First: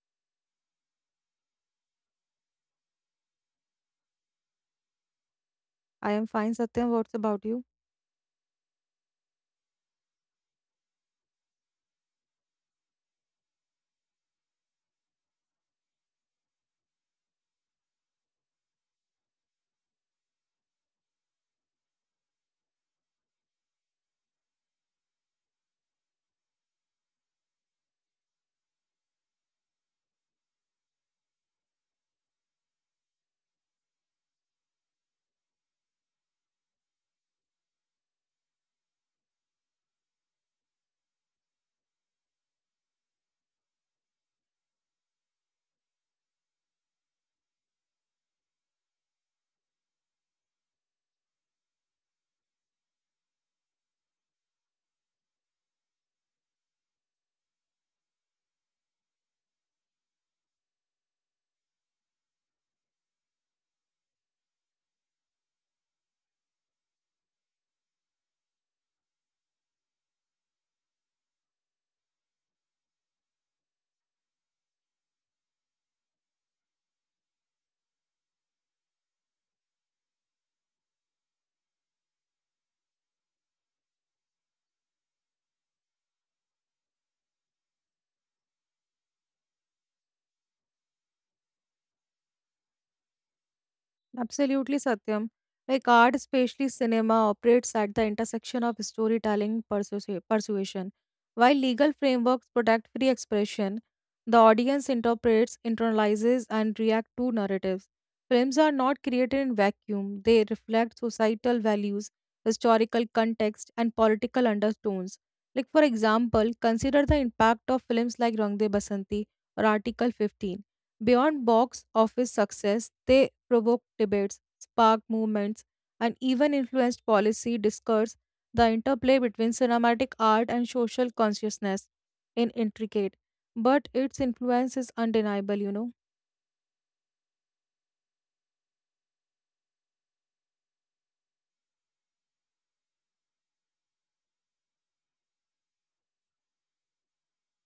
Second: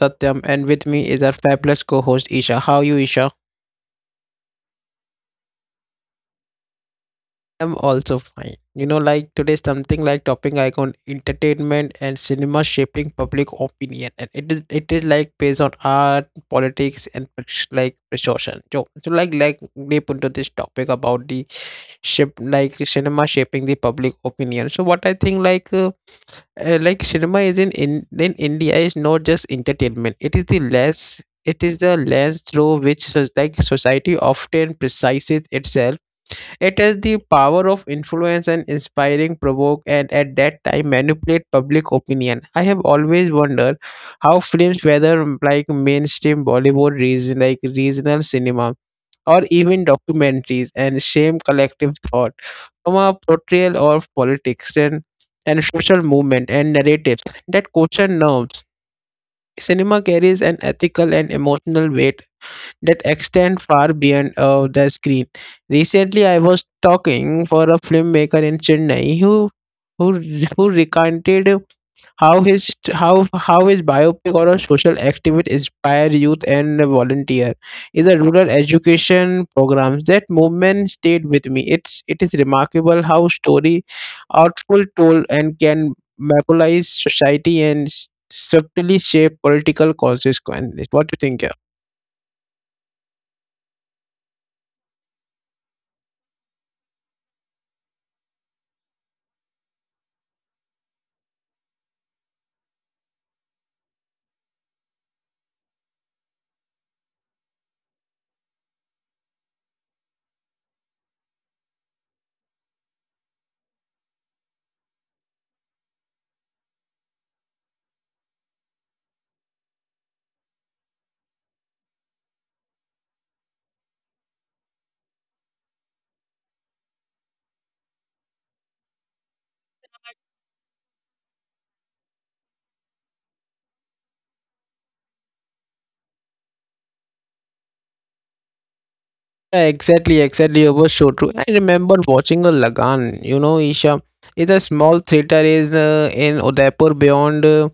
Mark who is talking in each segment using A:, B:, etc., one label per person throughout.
A: Satyam and with me is our fabulous co-host Isha. How are you, Isha?
B: I am fine, Satyam. What's about you?
A: I'm also fine. Like today something like topping icon entertainment and cinema shaping public opinion and it is like based on art, politics and persuasion. So like deep into this topic about the ship like cinema shaping the public opinion. So what I think like cinema is in India is not just entertainment. It is the less it is the lens through which society often precises itself. It has the power of influence and inspiring, provoke, and at that time manipulate public opinion. I have always wondered how films, whether like mainstream Bollywood, regional cinema or even documentaries and shame collective thought from a portrayal of politics and social movement and narratives that question norms. Cinema carries an ethical and emotional weight that extend far beyond the screen. Recently, I was talking for a filmmaker in Chennai who who recounted how his biopic or a social activist inspire youth and volunteer is a rural education programs. That movement stayed with me. It is remarkable how story outful told and can mobilize society and subtly shape political consequences. What do you think?
B: Absolutely, Satyam. Like art, especially cinema, operates at the intersection of storytelling persuasion. While legal frameworks protect free expression, the audience interprets, internalizes, and reacts to narratives. Films are not created in vacuum. They reflect societal values, historical context, and political undertones. Like for example, consider the impact of films like Rang De Basanti or Article 15. Beyond box office success, they provoked debates, sparked movements, and even influenced policy discourse. The interplay between cinematic art and social consciousness in intricate, but its influence is undeniable, you know.
A: Yeah, exactly, exactly. It was so true. I remember watching a Lagan, Isha. It's a small theater is in Udaipur beyond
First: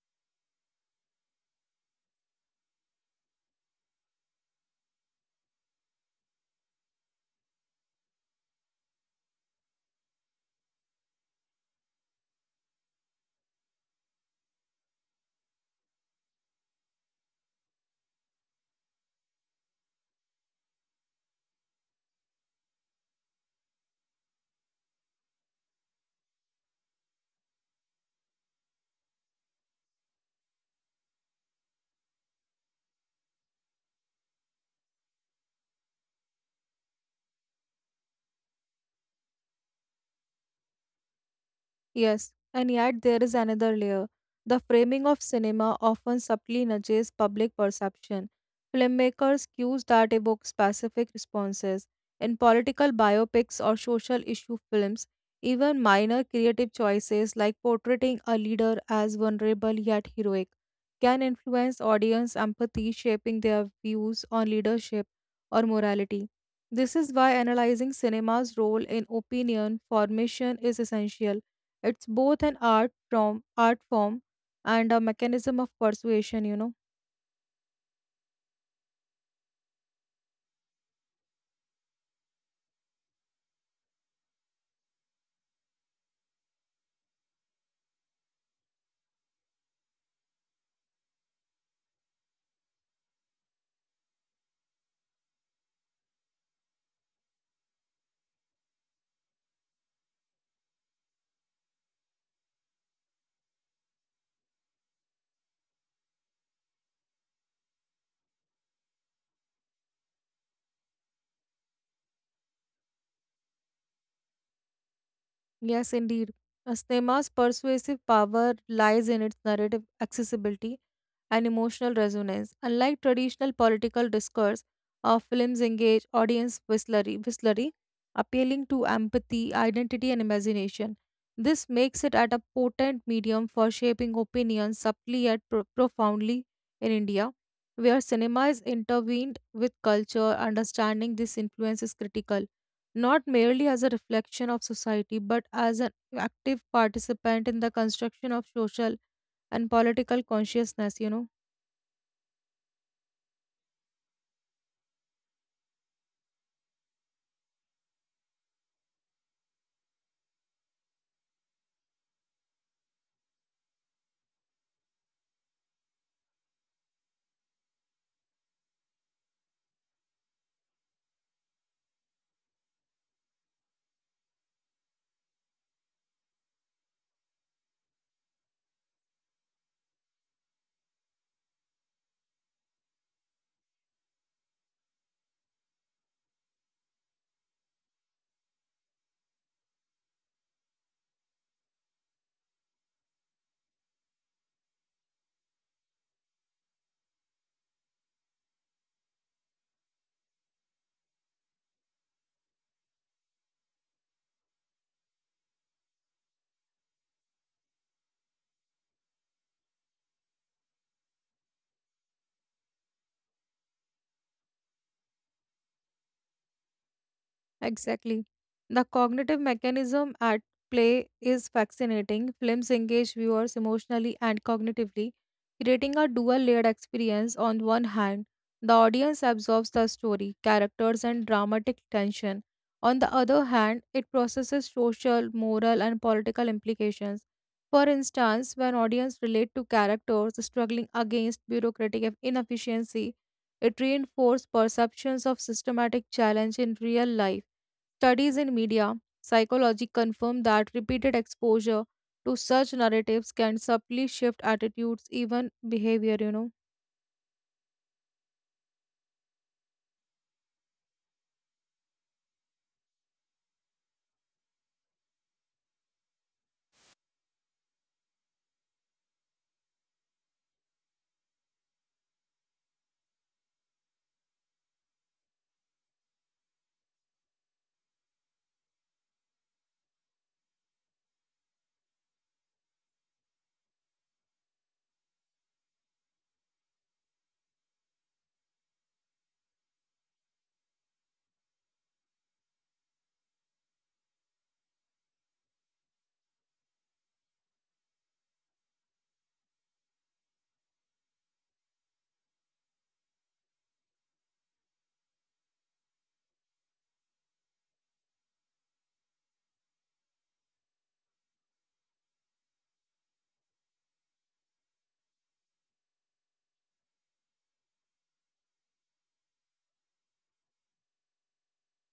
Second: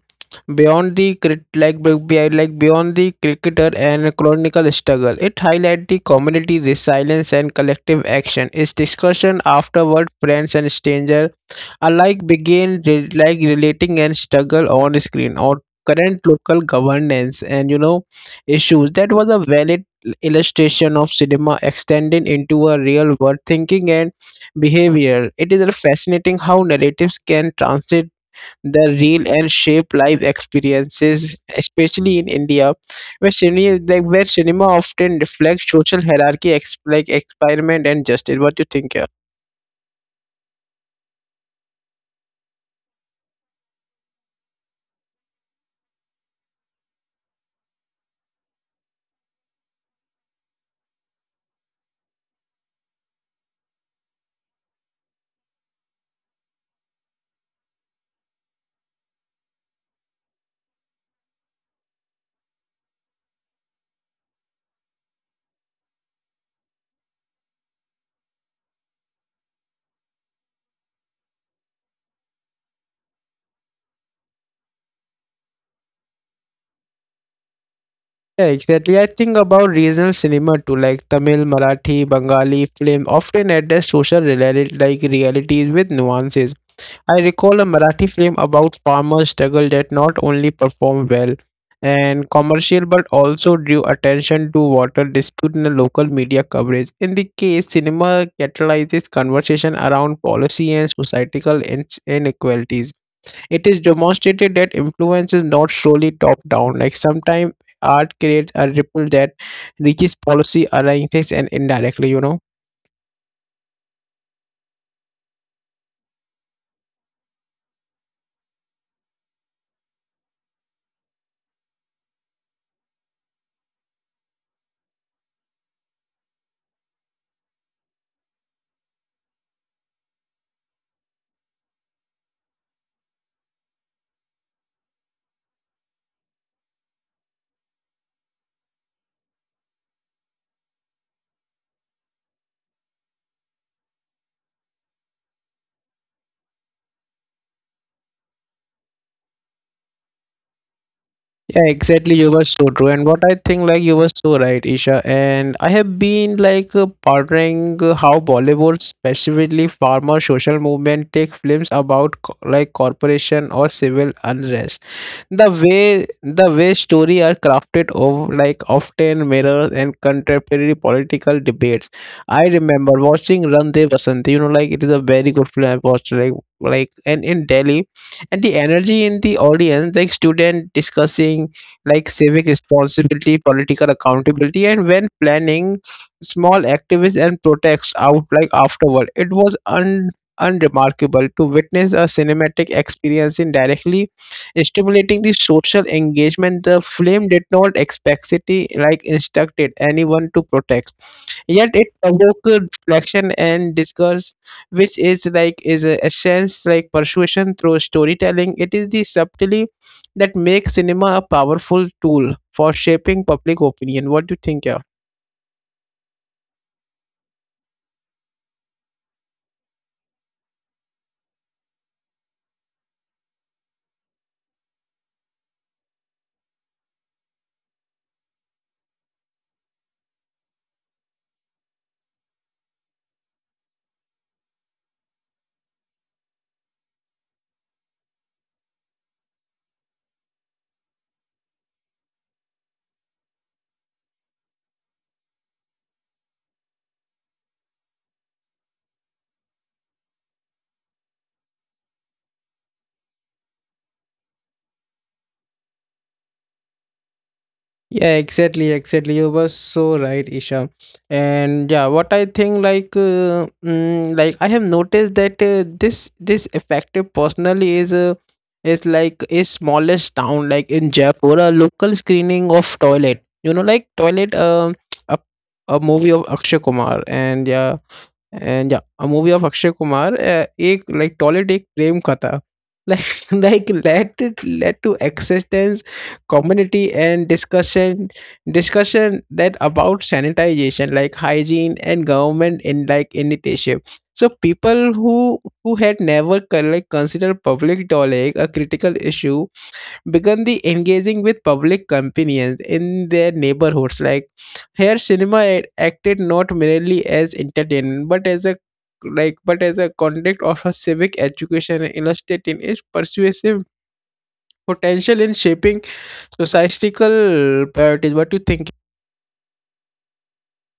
A: beyond the crit like be- like beyond the cricketer and chronicle struggle. It highlights the community resilience and collective action. Its discussion afterward, friends and stranger alike begin relating and struggle on screen or current local governance and issues that was a valid illustration of cinema extending into a real world thinking and behavior. It is fascinating how narratives can transit the real and shape life experiences, especially in India, where cinema like where cinema often reflects social hierarchy experiment and justice. What do you think here?
B: Yes, and yet there is another layer. The framing of cinema often subtly nudges public perception. Filmmakers cues that evoke specific responses. In political biopics or social issue films, even minor creative choices like portraying a leader as vulnerable yet heroic can influence audience empathy, shaping their views on leadership or morality. This is why analyzing cinema's role in opinion formation is essential. It's both an art from art form and a mechanism of persuasion, you know.
A: Yeah, exactly. I think about regional cinema too, like Tamil, Marathi, Bengali film often address social reality, like realities with nuances. I recall a Marathi film about farmer struggle that not only performed well and commercial but also drew attention to water dispute in the local media coverage. In the case, cinema catalyzes conversation around policy and societal inequalities. It is demonstrated that influence is not solely top down, like sometimes art creates a ripple that reaches policy arrangements and indirectly, you know.
B: Yes, indeed. A cinema's persuasive power lies in its narrative accessibility and emotional resonance. Unlike traditional political discourse, our films engage audience whistlery, appealing to empathy, identity, and imagination. This makes it at a potent medium for shaping opinions subtly yet profoundly in India, where cinema is intervened with culture. Understanding this influence is critical, not merely as a reflection of society, but as an active participant in the construction of social and political consciousness, you know.
A: Yeah, exactly. You were so true, and what I think, like you were so right, Isha. And I have been like pondering how Bollywood, specifically farmer social movement, take films about corporation or civil unrest, the way story are crafted of like often mirrors and contemporary political debates. I remember watching Randev Vasanti, you know, like it is a very good film. I watched like and in Delhi, and the energy in the audience like student discussing like civic responsibility, political accountability, and when planning small activists and protests out like afterward. It was un unremarkable to witness a cinematic experience in directly stimulating the social engagement. The film did not explicitly like instructed anyone to protest, yet it provoked reflection and discourse, which is a essence like persuasion through storytelling. It is the subtlety that makes cinema a powerful tool for shaping public opinion. What do you think? Yeah?
B: Exactly. The cognitive mechanism at play is fascinating. Films engage viewers emotionally and cognitively, creating a dual layered experience. On one hand, the audience absorbs the story, characters, and dramatic tension. On the other hand, it processes social, moral, and political implications. For instance, when audience relate to characters struggling against bureaucratic inefficiency, it reinforces perceptions of systematic challenge in real life. Studies in media psychology confirm that repeated exposure to such narratives can subtly shift attitudes, even behavior, you know.
A: Yeah, exactly, exactly. You were so right, Isha. And yeah, what I think, like, like I have noticed that this effective personally is a is like a smallest town, like in Jaipur, a local screening of Toilet. You know, like Toilet, a, a movie of Akshay Kumar, and yeah, a movie of Akshay Kumar, ek, like toilet, it a prem katha. Like, like led it led to existence, community and discussion that about sanitization, like hygiene and government in like initiative. So people who had never considered public toilet a critical issue began the engaging with public companions in their neighborhoods. Like here, cinema acted not merely as entertainment but as a but as a conduct of a civic education, illustrating its persuasive potential in shaping societal priorities. What do you think?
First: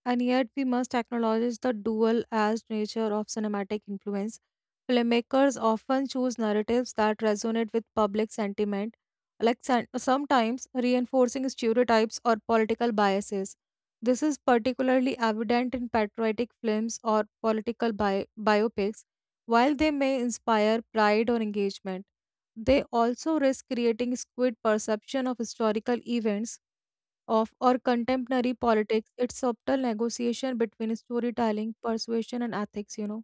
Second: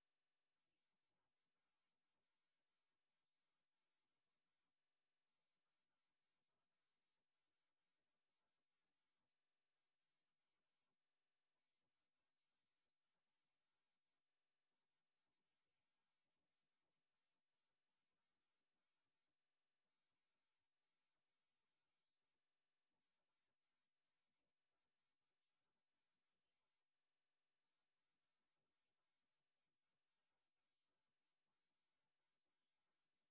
B: And yet, we must acknowledge the dual as nature of cinematic influence. Filmmakers often choose narratives that resonate with public sentiment, like sometimes reinforcing stereotypes or political biases. This is particularly evident in patriotic films or political biopics. While they may inspire pride or engagement, they also risk creating skewed perception of historical events of or contemporary politics. It's subtle negotiation between storytelling, persuasion, and ethics, you know.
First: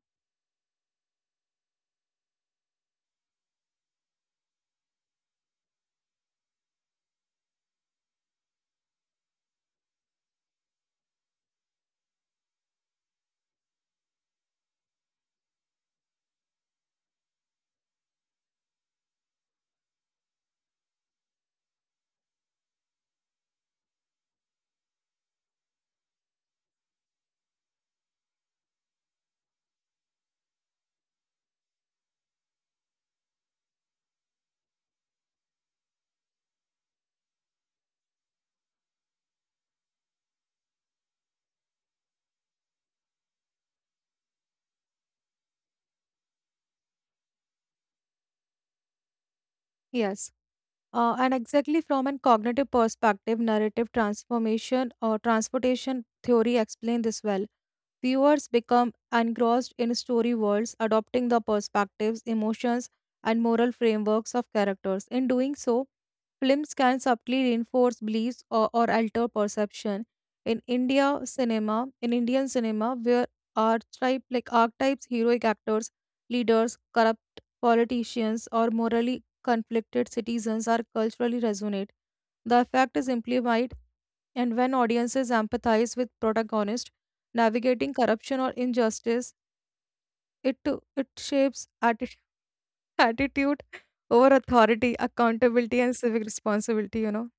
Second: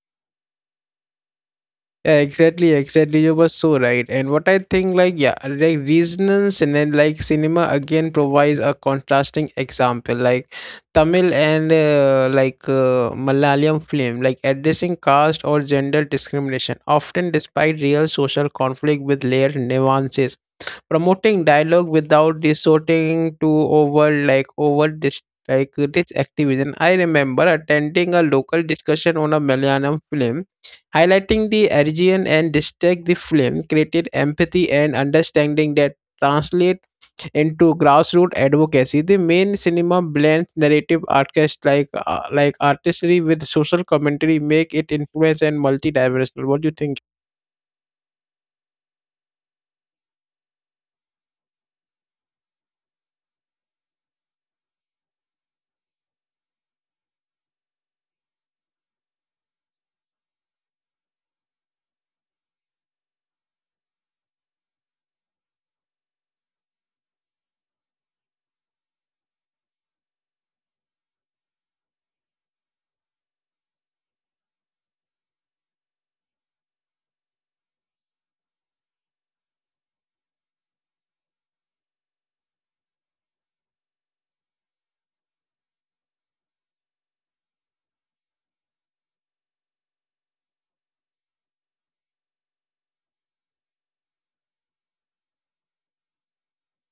A: Yeah, exactly, exactly. You were so right. And what I think, like, yeah, like resonance and then like cinema again provides a contrasting example, like Tamil and Malayalam film, like addressing caste or gender discrimination, often despite real social conflict with layered nuances, promoting dialogue without resorting to over this like this activism. I remember attending a local discussion on a Malayalam film highlighting the origin and district. The film created empathy and understanding that translate into grassroots advocacy. The main cinema blends narrative artists artistry with social commentary make it influence and multidimensional. What do you think?
B: Yes. And exactly from a cognitive perspective, narrative transformation or transportation theory explain this well. Viewers become engrossed in story worlds, adopting the perspectives, emotions, and moral frameworks of characters. In doing so, films can subtly reinforce beliefs or alter perception. In Indian cinema, where archetypes, heroic actors, leaders, corrupt politicians, or morally conflicted citizens are culturally resonate. The effect is amplified and when audiences empathize with protagonists navigating corruption or injustice, it shapes attitude over authority, accountability, and civic responsibility. You know.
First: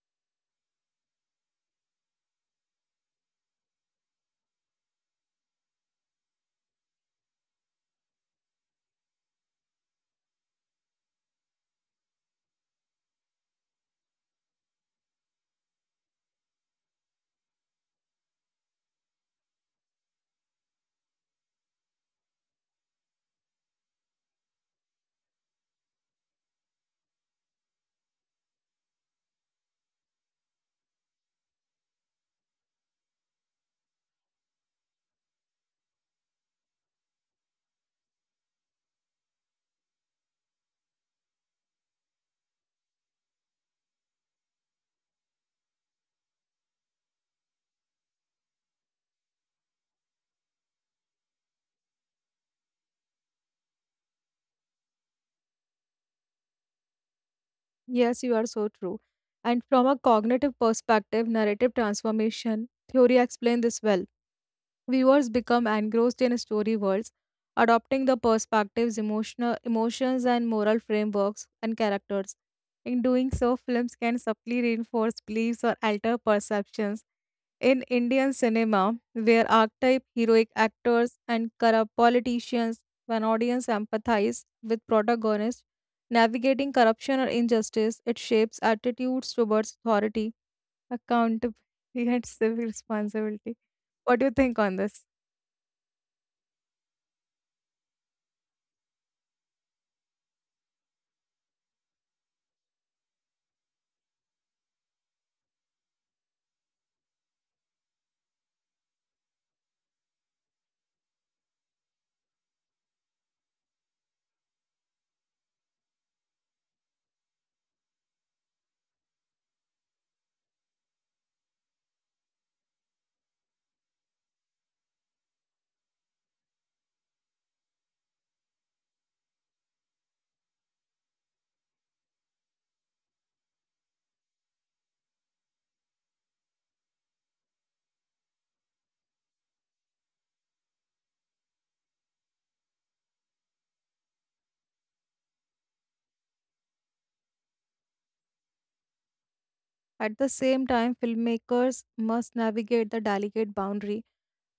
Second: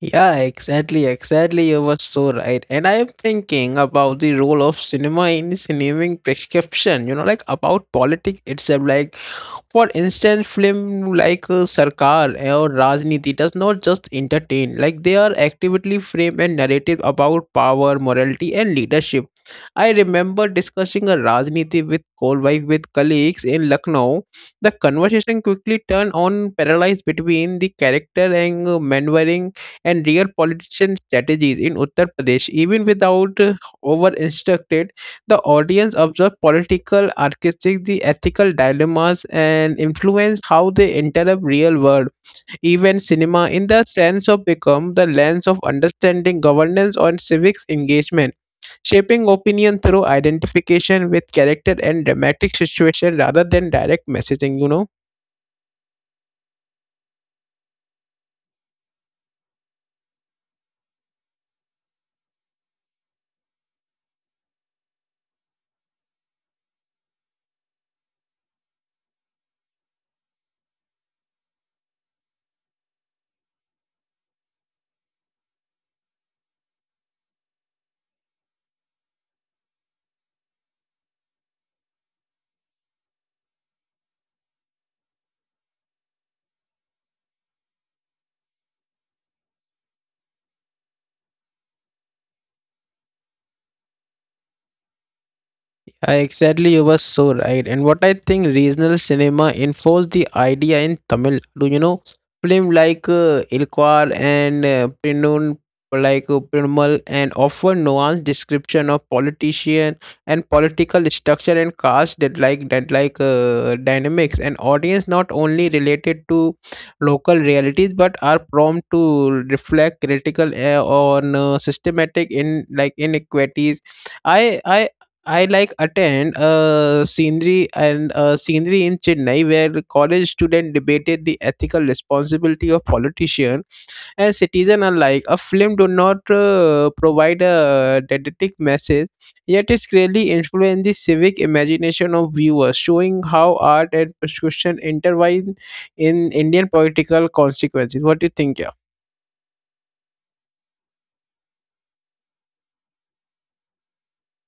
A: Yeah, exactly, exactly. You were so right. And I am thinking about the role of cinema in the cinematic prescription, you know, like about politics itself, like for instance, film like Sarkar or Rajniti does not just entertain, like they are actively frame and narrative about power, morality, and leadership. I remember discussing a Rajniti with Kolbhai with colleagues in Lucknow. The conversation quickly turned on parallels between the character and maneuvering and real politician strategies in Uttar Pradesh, even without over instructed. The audience observes political architecture, the ethical dilemmas, and influence how they interrupt real world. Even cinema, in the sense of become the lens of understanding governance and civics engagement, shaping opinion through identification with character and dramatic situation rather than direct messaging, you know.
B: Yes, you are so true. And from a cognitive perspective, narrative transformation theory explains this well. Viewers become engrossed in story worlds, adopting the perspectives, emotional emotions, and moral frameworks and characters. In doing so, films can subtly reinforce beliefs or alter perceptions, in Indian cinema, where archetype heroic actors and corrupt politicians, when audience empathize with protagonists navigating corruption or injustice, it shapes attitudes towards authority, accountability, and civic responsibility. What do you think on this?
A: Exactly, you were so right. And what I think regional cinema enforced the idea in Tamil. Do you know film like Ilkwar and Pinnun, like Pirmal, and offer nuanced description of politician and political structure and caste that like dynamics. And audience not only related to local realities but are prompt to reflect critical on systematic in like inequities. I I I like attend a scenery and a scenery in Chennai where the college student debated the ethical responsibility of politician and citizen alike. A film do not provide a didactic message, yet it's clearly influenced the civic imagination of viewers, showing how art and prescription intertwine in Indian political consequences. What do you think? Yeah.
B: At the same time, filmmakers must navigate the delicate boundary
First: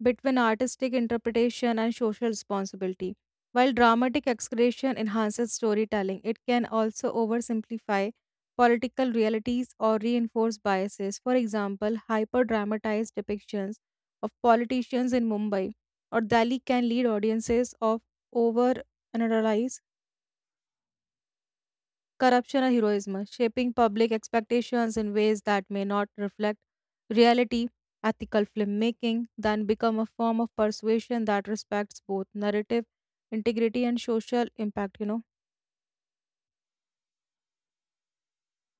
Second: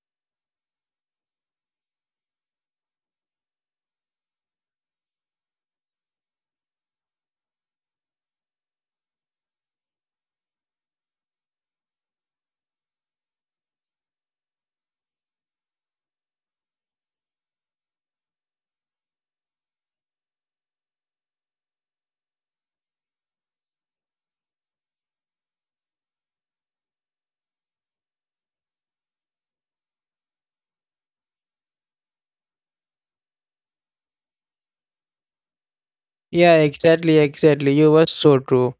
B: between artistic interpretation and social responsibility. While dramatic exaggeration enhances storytelling, it can also oversimplify political realities or reinforce biases. For example, hyper dramatized depictions of politicians in Mumbai or Delhi can lead audiences of over corruption or heroism, shaping public expectations in ways that may not reflect reality. Ethical filmmaking then become a form of persuasion that respects both narrative integrity and social impact, you know.
A: Yeah, exactly, exactly. You were so true.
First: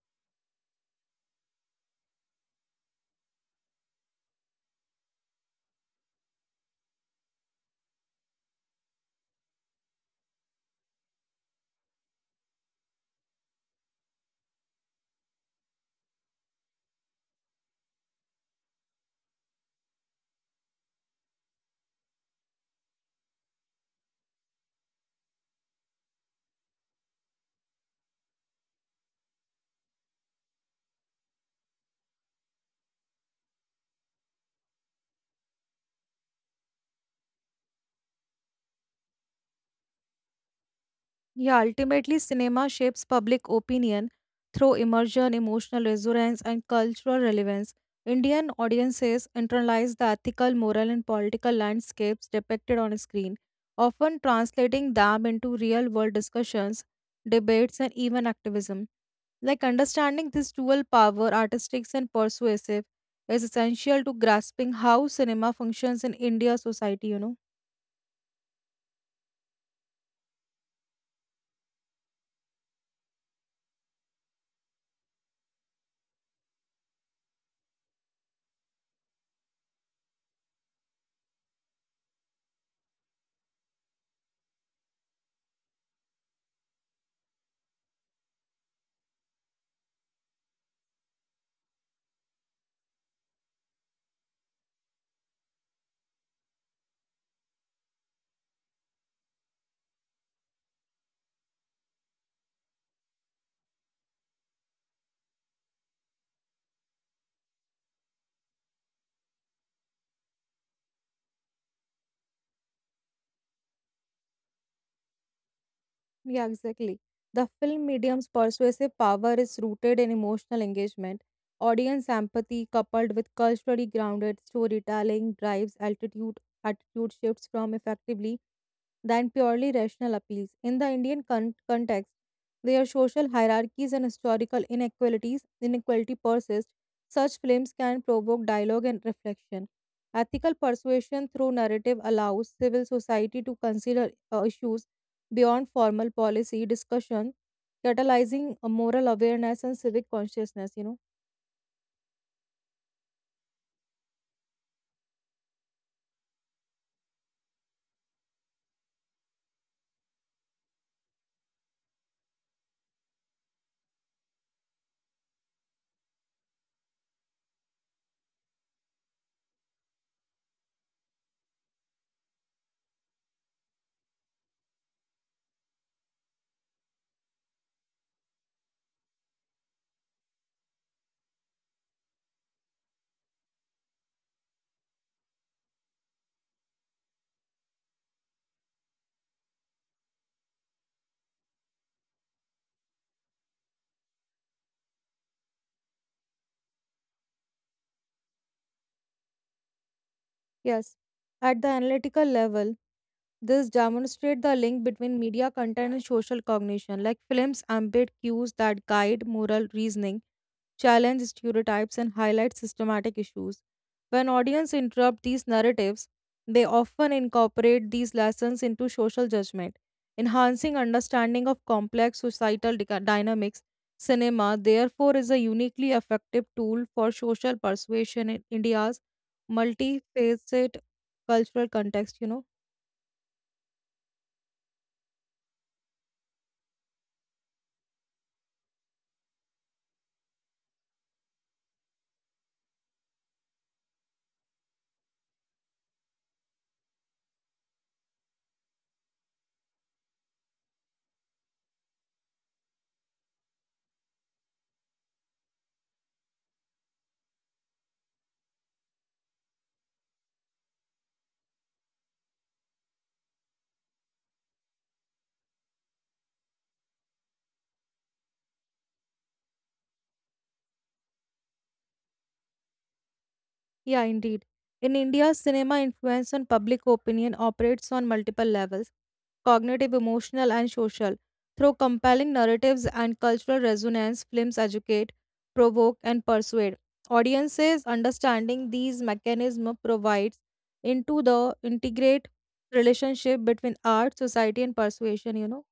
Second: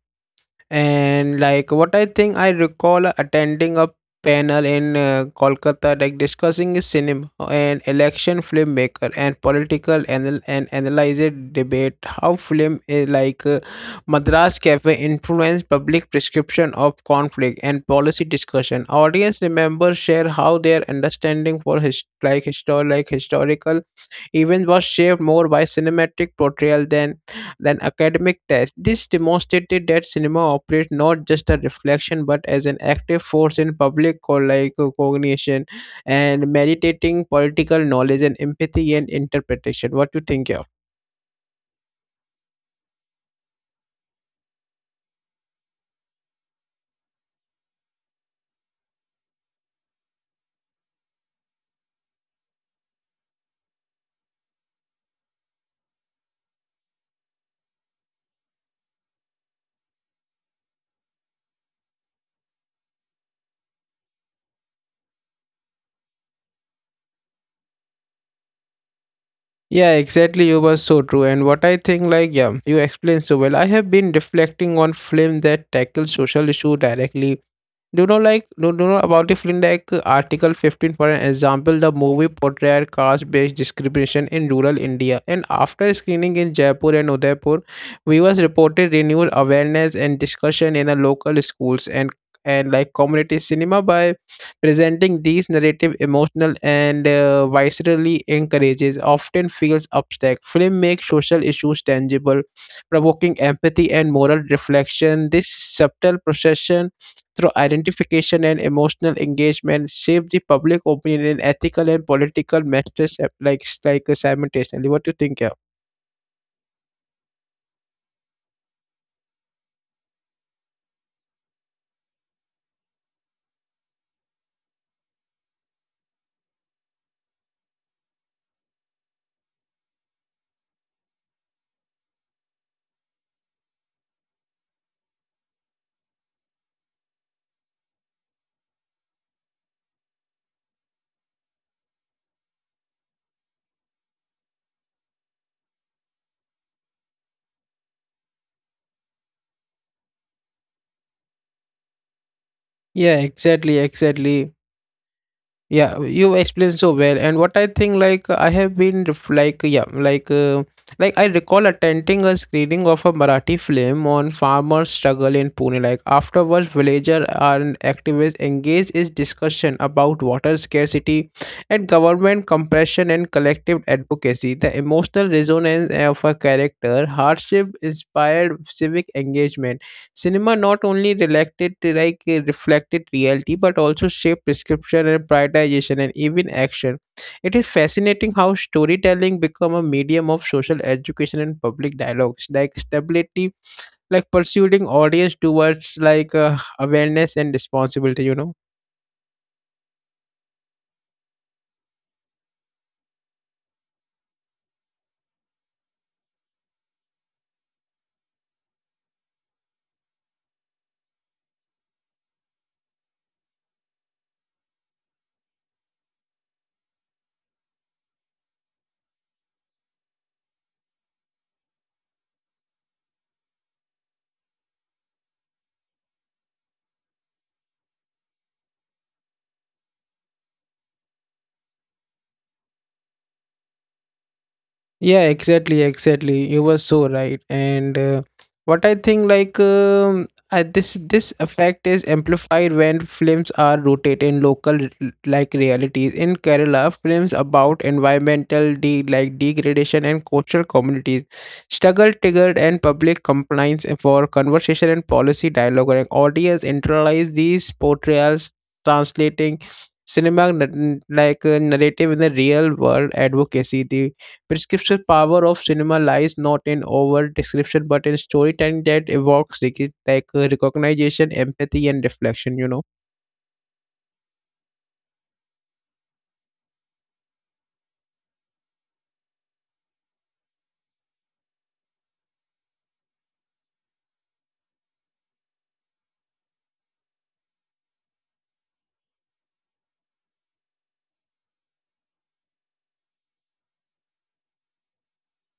A: And like what I think, I recall attending a panel in Kolkata, like discussing cinema and election filmmaker and political anal- and analyzer debate how film is like Madras Cafe influenced public prescription of conflict and policy discussion. Audience members share how their understanding for his historical events was shaped more by cinematic portrayal than academic tests. This demonstrated that cinema operates not just a reflection but as an active force in public cognition and meditating political knowledge and empathy and interpretation. What do you think of?
B: Yeah, ultimately, cinema shapes public opinion through immersion, emotional resonance, and cultural relevance. Indian audiences internalize the ethical, moral, and political landscapes depicted on screen, often translating them into real world discussions, debates, and even activism. Like understanding this dual power, artistic and persuasive, is essential to grasping how cinema functions in India society, you know.
A: Yeah, exactly. You were so true. And what I think, like, yeah, you explained so well. I have been reflecting on film that tackle social issue directly. Do you know about the film like Article 15, for an example? The movie portrayed caste-based discrimination in rural India. And after screening in Jaipur and Udaipur, viewers reported renewed awareness and discussion in the local schools and like community cinema by presenting these narrative emotional and viscerally encourages often feels abstract. Film makes social issues tangible, provoking empathy and moral reflection. This subtle procession through identification and emotional engagement shapes the public opinion in ethical and political matters simultaneously. What do you think? Yeah,
B: Yeah, exactly. The film medium's persuasive power is rooted in emotional engagement. Audience empathy coupled with culturally grounded storytelling drives altitude attitude shifts from effectively than purely rational appeals. In the Indian context, where social hierarchies and historical inequalities inequality persist, such films can provoke dialogue and reflection. Ethical persuasion through narrative allows civil society to consider issues beyond formal policy discussion, catalyzing a moral awareness and civic consciousness, you know.
A: yeah exactly, exactly. Yeah, you explained so well. And what I think, like, I have been I recall attending a screening of a Marathi film on farmer struggle in Pune. Like afterwards villager and activists engaged in discussion about water scarcity and government compression and collective advocacy. The emotional resonance of a character hardship inspired civic engagement. Cinema not only reflected reflected reality but also shaped prescription and prioritization and even action. It is fascinating how storytelling become a medium of social education and public dialogues. Like stability, like pursuing audience towards awareness and responsibility. You know.
B: Yes, at the analytical level, this demonstrates the link between media content and social cognition, like films embed cues that guide moral reasoning, challenge stereotypes, and highlight systematic issues. When audience interrupt these narratives, they often incorporate these lessons into social judgment, enhancing understanding of complex societal dynamics. Cinema, therefore, is a uniquely effective tool for social persuasion in India's multifaceted cultural context, you know?
A: Yeah, exactly, exactly. You were so right. And what I think, like, this effect is amplified when films are rooted in local realities. In Kerala, films about environmental degradation and coastal communities struggle triggered and public compliance for conversation and policy dialogue. And audience internalize these portrayals, translating cinema narrative in the real world advocacy. The prescriptive power of cinema lies not in overt description but in storytelling that evokes recognition, empathy, and reflection.
B: Yeah, indeed. In India, cinema influence on public opinion operates on multiple levels cognitive, emotional, and social. Through compelling narratives and cultural resonance, films educate, provoke, and persuade. Audiences understanding these mechanisms provides into the integrate relationship between art, society, and persuasion, you know.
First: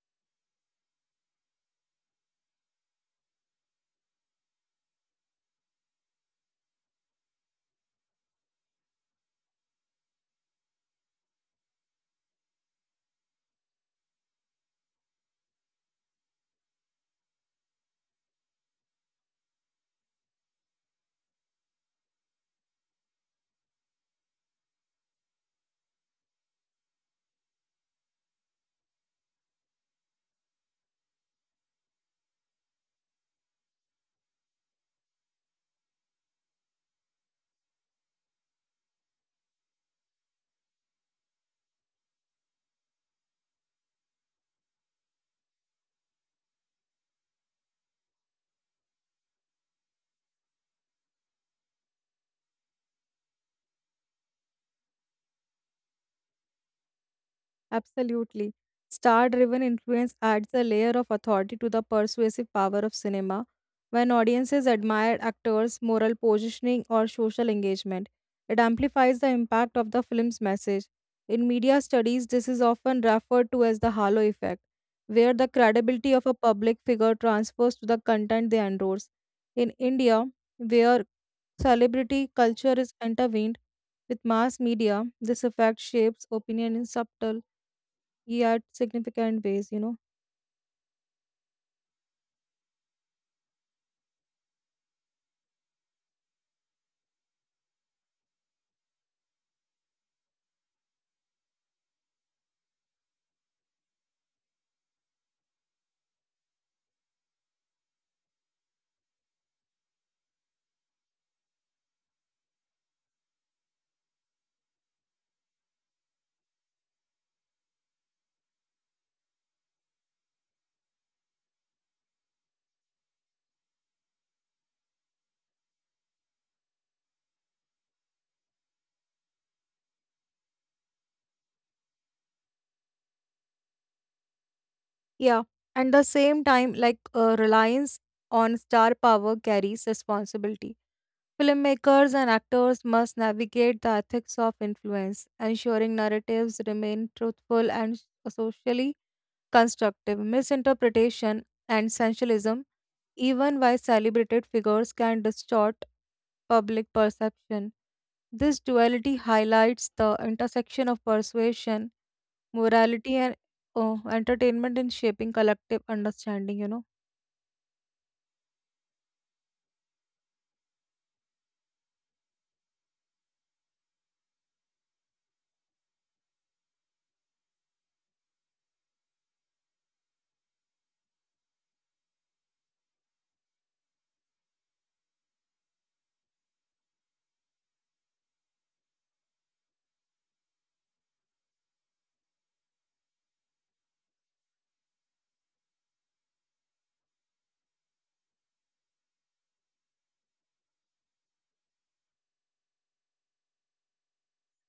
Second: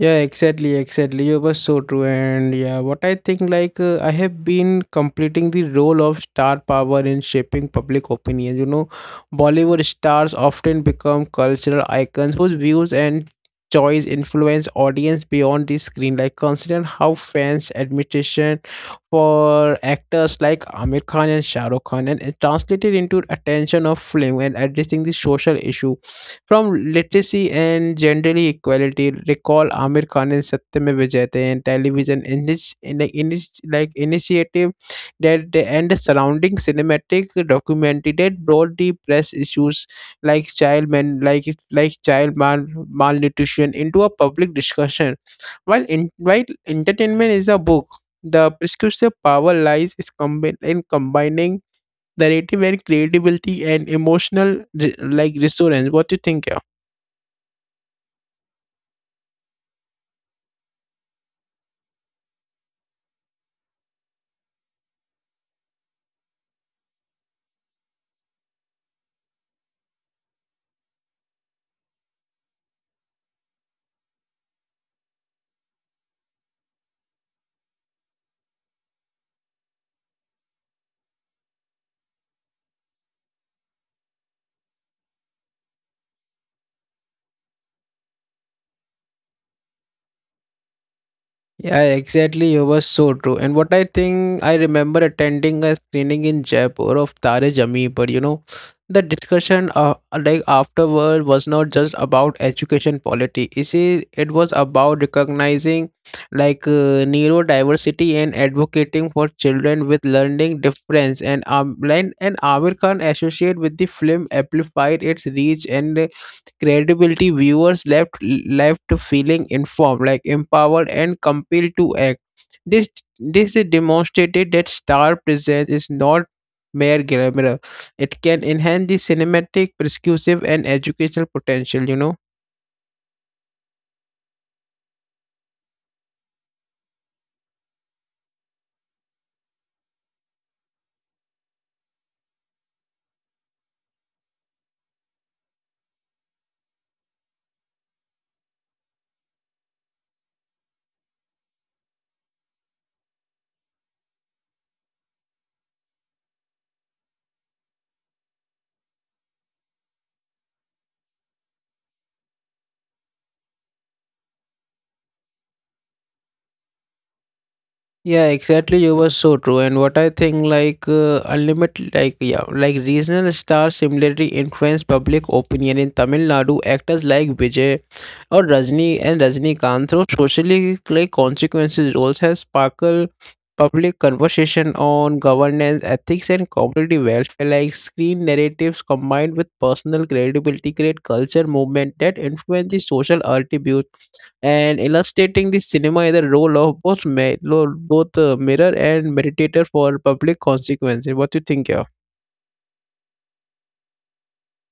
A: Yeah, exactly. You were so true. And yeah, what I think, I have been completing the role of star power in shaping public opinion. You know, Bollywood stars often become cultural icons whose views and choice influence audience beyond the screen. Like, consider how fans' admiration for actors like Amir Khan and Shah Rukh Khan, and it translated into attention of film and addressing the social issue from literacy and gender equality. Recall Amir Khan and Satyam Vijayate and television in this, like initiative that they, and the surrounding cinematic documentary that brought the press issues like child men like like child malnutrition into a public discussion while in, while entertainment is a book the prescriptive power lies is in combining narrative and creativity and emotional resonance. What do you think?
B: Absolutely. Star-driven influence adds a layer of authority to the persuasive power of cinema. When audiences admire actors' moral positioning or social engagement, it amplifies the impact of the film's message. In media studies, this is often referred to as the halo effect, where the credibility of a public figure transfers to the content they endorse. In India, where celebrity culture is intervened with mass media, this effect shapes opinion in subtle yeah significant ways, you know.
A: Yeah, exactly. You were so true. And what I think, I remember attending a screening in Jaipur of Tare Zameen Par. You know, the discussion, like afterward, was not just about education policy. You see, it was about recognizing, neurodiversity and advocating for children with learning difference. And Amir Khan associated with the film amplified its reach and credibility, viewers left feeling informed, like empowered and compelled to act. This this demonstrated that star presence is not mere glamour. It can enhance the cinematic, prescriptive, and educational potential. You know.
B: Yeah, and the same time reliance on star power carries responsibility. Filmmakers and actors must navigate the ethics of influence, ensuring narratives remain truthful and socially constructive. Misinterpretation and sensationalism, even by celebrated figures, can distort public perception. This duality highlights the intersection of persuasion, morality, and oh, entertainment in shaping collective understanding, you know.
A: Yeah, exactly. You were so true. And what I think, unlimited, like regional stars similarly influence public opinion in Tamil Nadu. Actors like Vijay or Rajnikant through socially like consequences roles has sparked public conversation on governance, ethics, and community welfare. Like screen narratives combined with personal credibility create culture movement that influence the social attributes and illustrating the cinema as a role of both mirror and meditator for public consequences. What do you think, yeah?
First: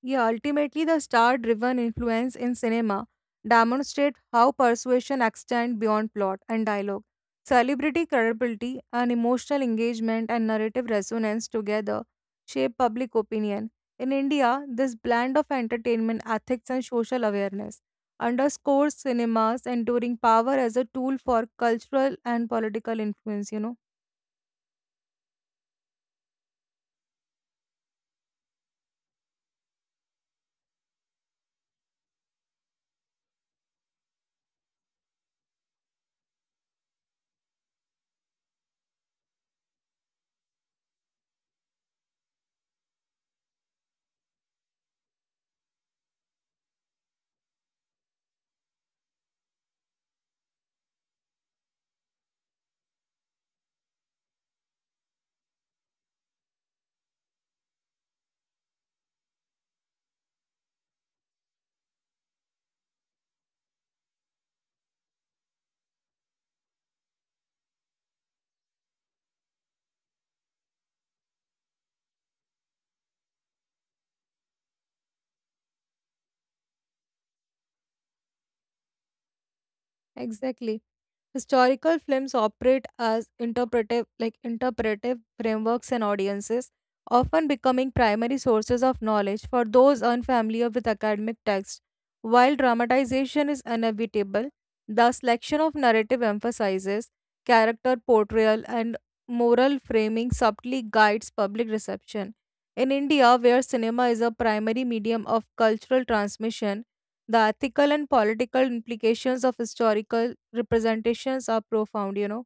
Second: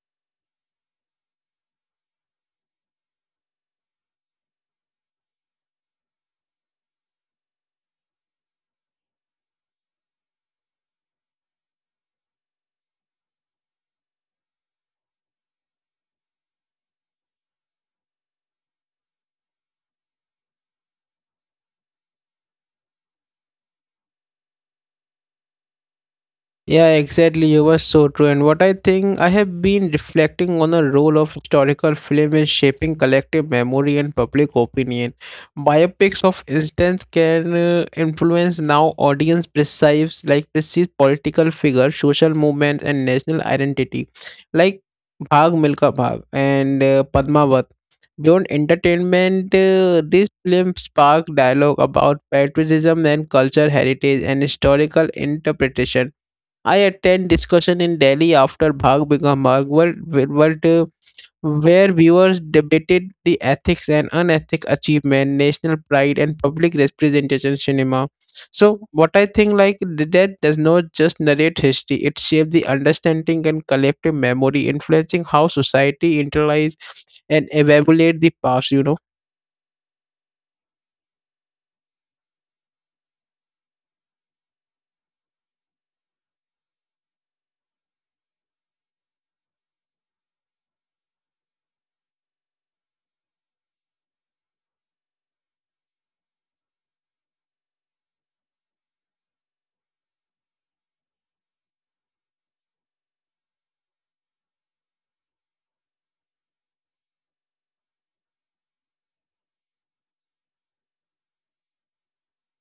B: Yeah, ultimately, the star driven influence in cinema demonstrates how persuasion extends beyond plot and dialogue. Celebrity credibility and emotional engagement and narrative resonance together shape public opinion. In India, this blend of entertainment, ethics, and social awareness underscores cinema's enduring power as a tool for cultural and political influence, you know.
A: Yeah, exactly. You were so true. And what I think, I have been reflecting on the role of historical film in shaping collective memory and public opinion. Biopics of instance can influence now audience perceives political figures, social movements, and national identity, like Bhag Milka Bhag and Padmavat. Beyond entertainment, this film sparked dialogue about patriotism and culture heritage and historical interpretation. I attend discussion in Delhi after Bhag Become Bhag, world, uh, where viewers debated the ethics and unethic achievement, national pride, and public representation cinema. So, what I think that does not just narrate history; it shapes the understanding and collective memory, influencing how society internalize and evaluate the past. You know.
B: Exactly. Historical films operate as interpretive frameworks and audiences, often becoming primary sources of knowledge for those unfamiliar with academic texts. While dramatization is inevitable, the selection of narrative emphasizes character portrayal and moral framing subtly guides public reception. In India, where cinema is a primary medium of cultural transmission, the ethical and political implications of historical representations are profound, you know.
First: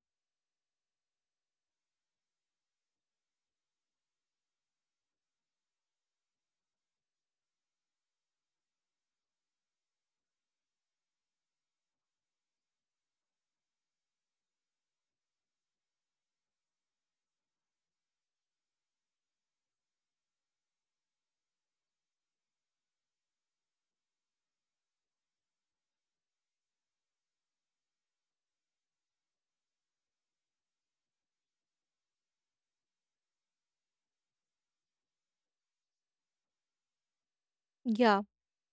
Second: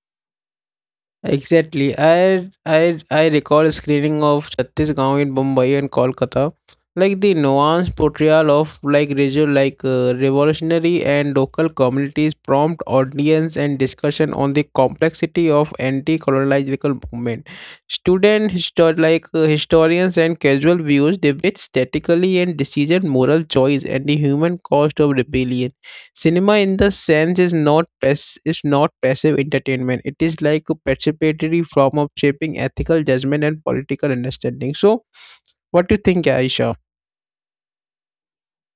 A: Exactly. I recall a screening of Chhattisgarh in Mumbai and Kolkata. Like the nuanced portrayal of like regional revolutionary and local communities prompt audience and discussion on the complexity of anti-colonial movement. Student historians and casual views debate statically and decision moral choice and the human cost of rebellion cinema in the sense is not pass- is not passive entertainment. It is like a participatory form of shaping ethical judgment and political understanding. So what do you think, Aisha?
B: Yeah,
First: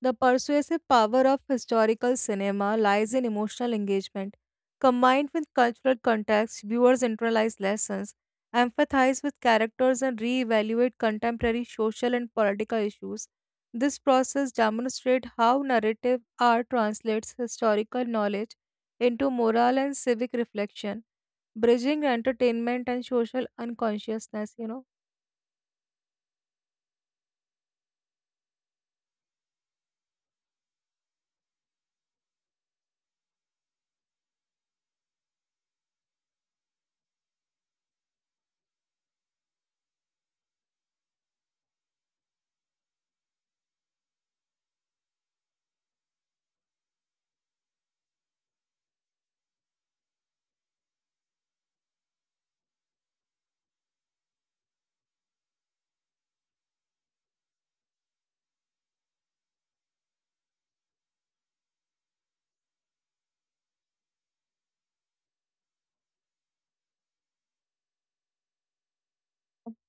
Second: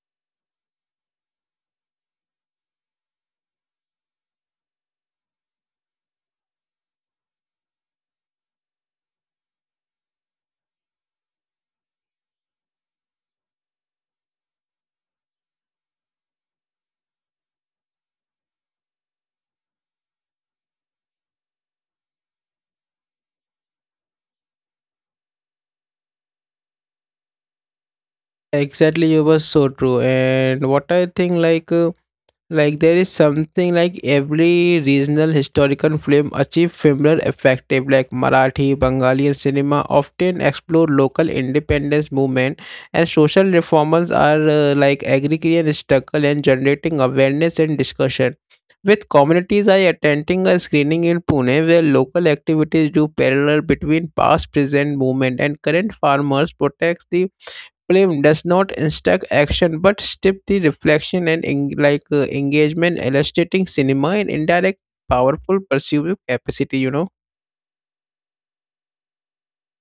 B: the persuasive power of historical cinema lies in emotional engagement. Combined with cultural context, viewers internalize lessons, empathize with characters, and reevaluate contemporary social and political issues. This process demonstrates how narrative art translates historical knowledge into moral and civic reflection, bridging entertainment and social unconsciousness, you know.
A: Exactly. You were so true. And what I think like there is something like every regional historical film achieve similar effective like Marathi, Bengali and cinema often explore local independence movement and social reformers are like agrarian struggle and generating awareness and discussion. With communities I attending a screening in Pune where local activities do parallel between past present movement and current farmers protects the film does not instruct action but stir the reflection and engagement, illustrating cinema and indirect powerful perceiving capacity. You know.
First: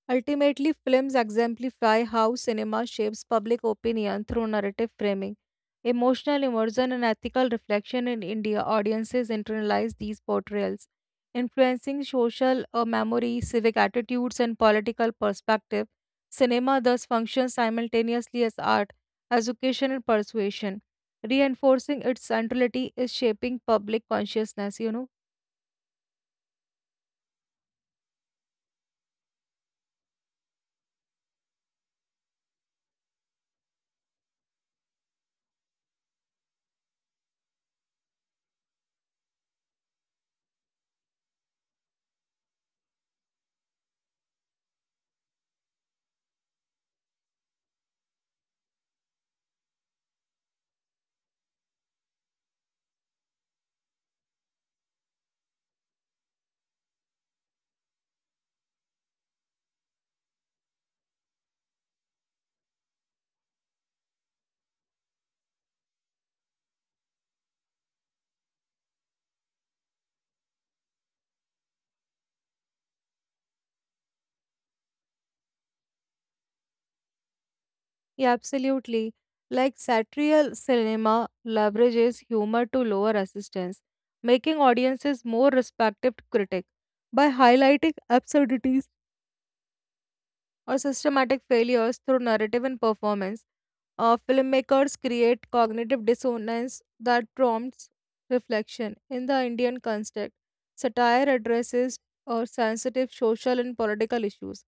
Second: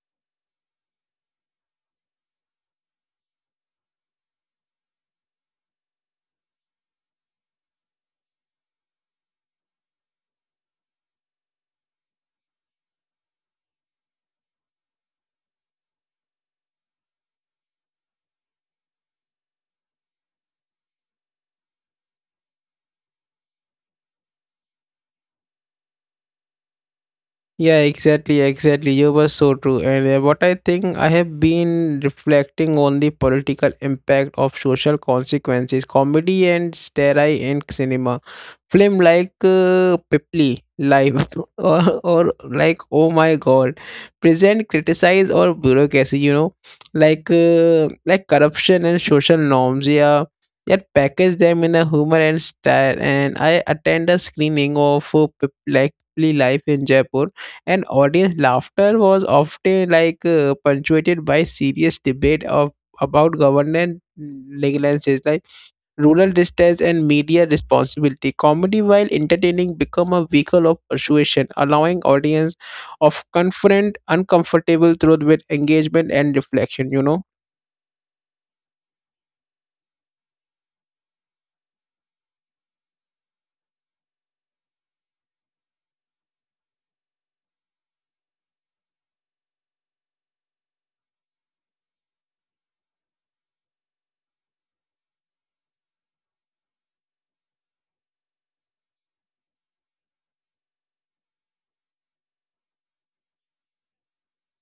B: Ultimately, films exemplify how cinema shapes public opinion through narrative framing. Emotional immersion and ethical reflection in India, audiences internalize these portrayals, influencing social memory, civic attitudes, and political perspective. Cinema thus functions simultaneously as art, education, and persuasion, reinforcing its centrality is shaping public consciousness, you know.
A: Yeah, exactly. You were so true. And what I think I have been reflecting on the political impact of social consequences, comedy and stare in cinema. Film like Pipli Live or like Oh My God, present criticize or bureaucracy. You know, like corruption and social norms. Yeah, yet package them in a humor and style. And I attend a screening of Pipli Live in Jaipur, and audience laughter was often punctuated by serious debate of about government legality like rural distress and media responsibility comedy while entertaining become a vehicle of persuasion allowing audience of confront uncomfortable truth with engagement and reflection. You know.
B: Yeah, absolutely. Like satirical cinema leverages humor to lower resistance, making audiences more respective to critic by highlighting absurdities or systematic failures through narrative and performance. Filmmakers create cognitive dissonance that prompts reflection. In the Indian context, satire addresses sensitive social and political issues,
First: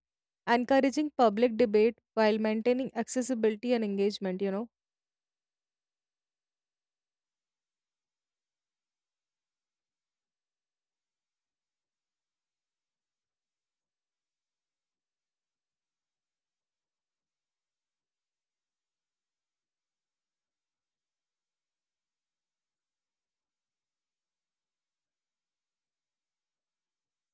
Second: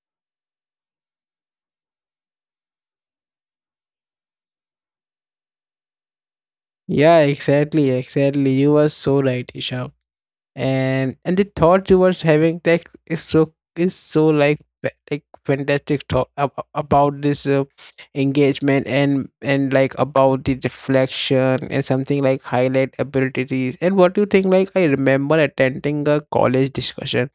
B: encouraging public debate while maintaining accessibility and engagement. You know.
A: Yeah, exactly. You are so right, Isha. And the thought you were having that is so is so fantastic thought about this engagement and like about the deflection and something like highlight abilities. And what do you think? Like I remember attending a college discussion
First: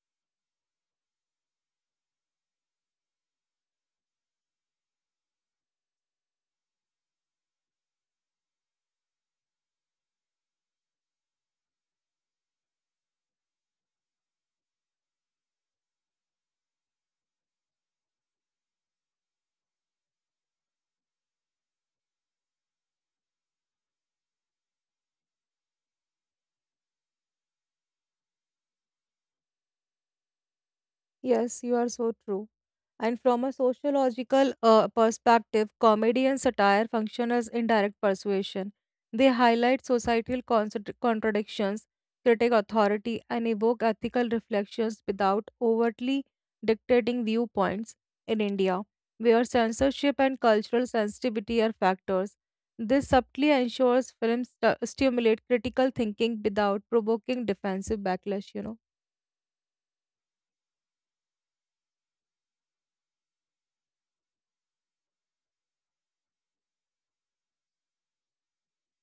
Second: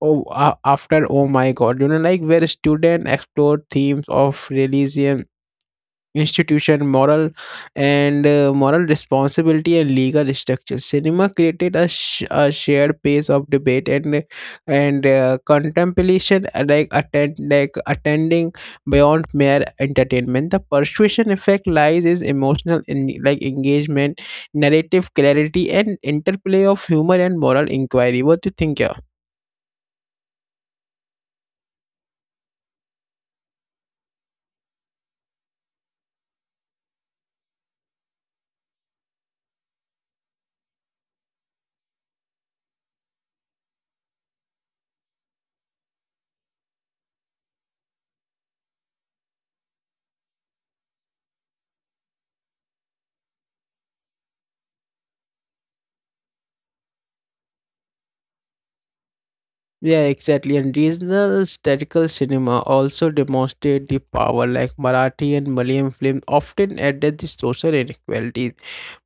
A: after Oh My God, you know, like where student explored themes of religion institution, moral and moral responsibility and legal structure. Cinema created a a shared pace of debate and contemplation, attending beyond mere entertainment. The persuasion effect lies is emotional in like engagement, narrative clarity, and interplay of humor and moral inquiry. What do you think?
B: Yes, you are so true. And from a sociological perspective, comedy and satire function as indirect persuasion. They highlight societal contradictions, critique authority, and evoke ethical reflections without overtly dictating viewpoints. In India, where censorship and cultural sensitivity are factors, this subtly ensures films stimulate critical thinking without provoking defensive backlash, you know.
A: Yeah, exactly. And regional satirical cinema also demonstrate the power, like Marathi and Malayalam films often address the social inequalities,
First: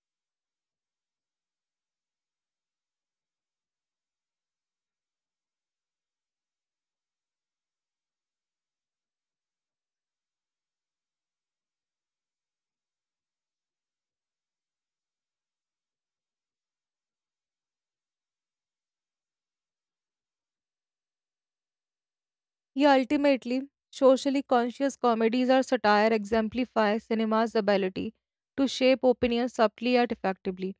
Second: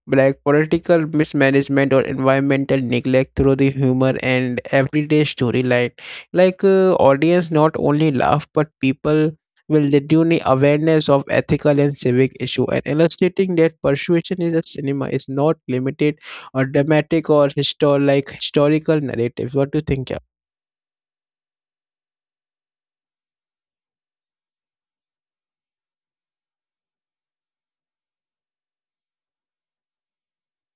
A: like political mismanagement or environmental neglect through the humor and everyday storyline. Audience not only laugh, but people will genuinely awareness of ethical and civic issue and illustrating that persuasion is a cinema is not limited or dramatic or historical narratives. What do you think?
B: Yeah, ultimately, socially conscious comedies or satire exemplify cinema's ability to shape opinions subtly yet effectively.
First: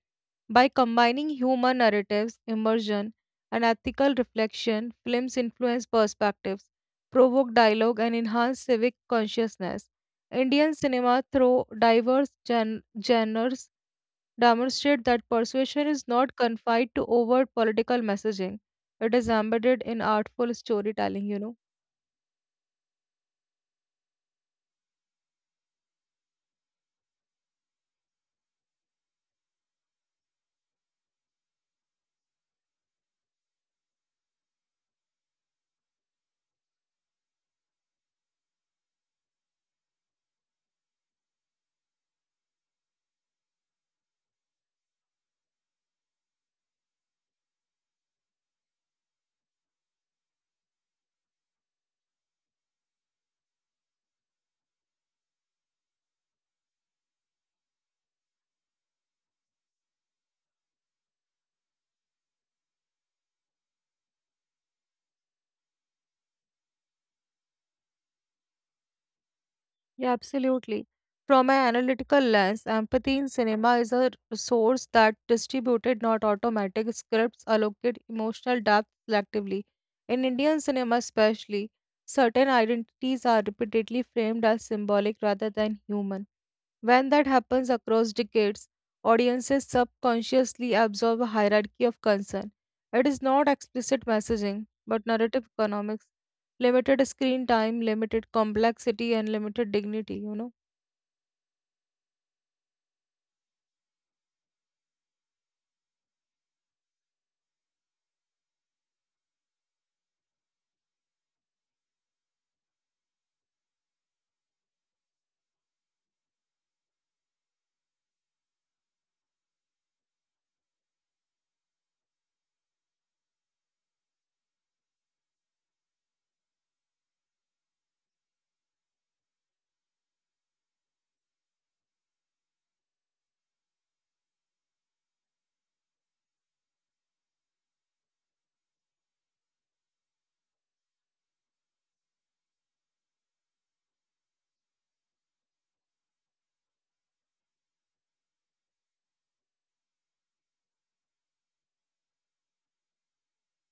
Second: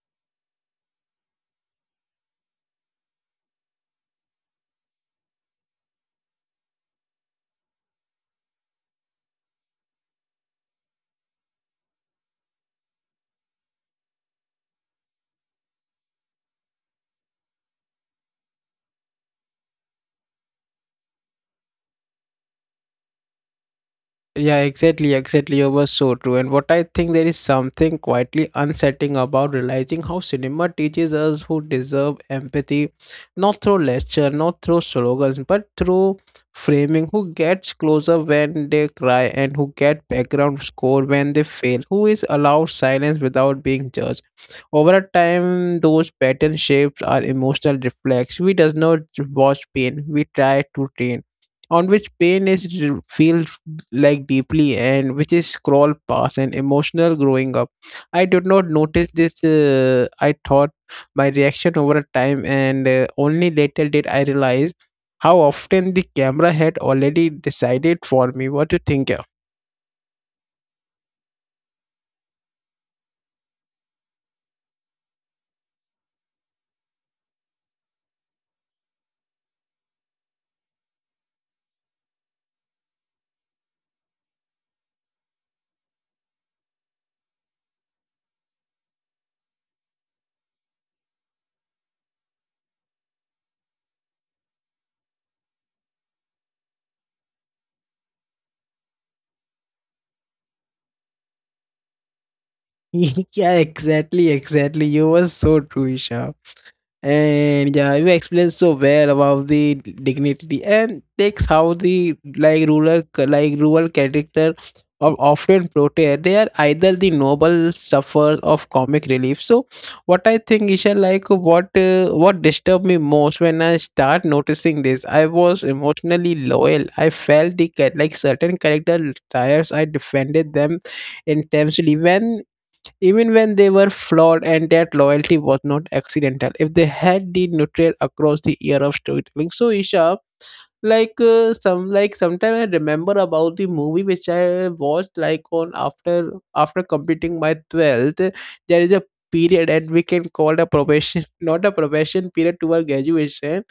B: By combining human narratives, immersion, and ethical reflection, films influence perspectives, provoke dialogue, and enhance civic consciousness. Indian cinema, through diverse genres, demonstrate that persuasion is not confined to overt political messaging. It is embedded in artful storytelling, you know.
A: Yeah, exactly. You were so true. And what I think there is something quietly unsettling about realizing how cinema teaches us who deserve empathy, not through lecture, not through slogans, but through framing who gets closer when they cry and who get background score when they fail, who is allowed silence without being judged. Over a time, those pattern shapes are emotional reflex. We does not watch pain, we try to train on which pain is feel like deeply and which is scroll past and emotional growing up. I did not notice this. I thought my reaction over a time, and only later did I realize how often the camera had already decided for me. What do you think, yeah?
B: Yeah, absolutely. From an analytical lens, empathy in cinema is a resource that distributed, not automatic, scripts allocate emotional depth selectively. In Indian cinema, especially, certain identities are repeatedly framed as symbolic rather than human. When that happens across decades, audiences subconsciously absorb a hierarchy of concern. It is not explicit messaging, but narrative economics. Limited screen time, limited complexity, and limited dignity, you know.
A: Yeah, exactly. You were so true, Isha. And yeah, you explained so well about the dignity and takes how the rural character of often portrayed. They are either the noble sufferers of comic relief. So, what I think, Isha, like what disturbed me most when I start noticing this, I was emotionally loyal. I felt the certain character tires. I defended them intensely when even when they were flawed, and that loyalty was not accidental if they had been nurtured across the year of storytelling. So Isha, sometime I remember about the movie which I watched like on after completing my 12th. There is a period and we can call it a probation not a probation period to our graduation.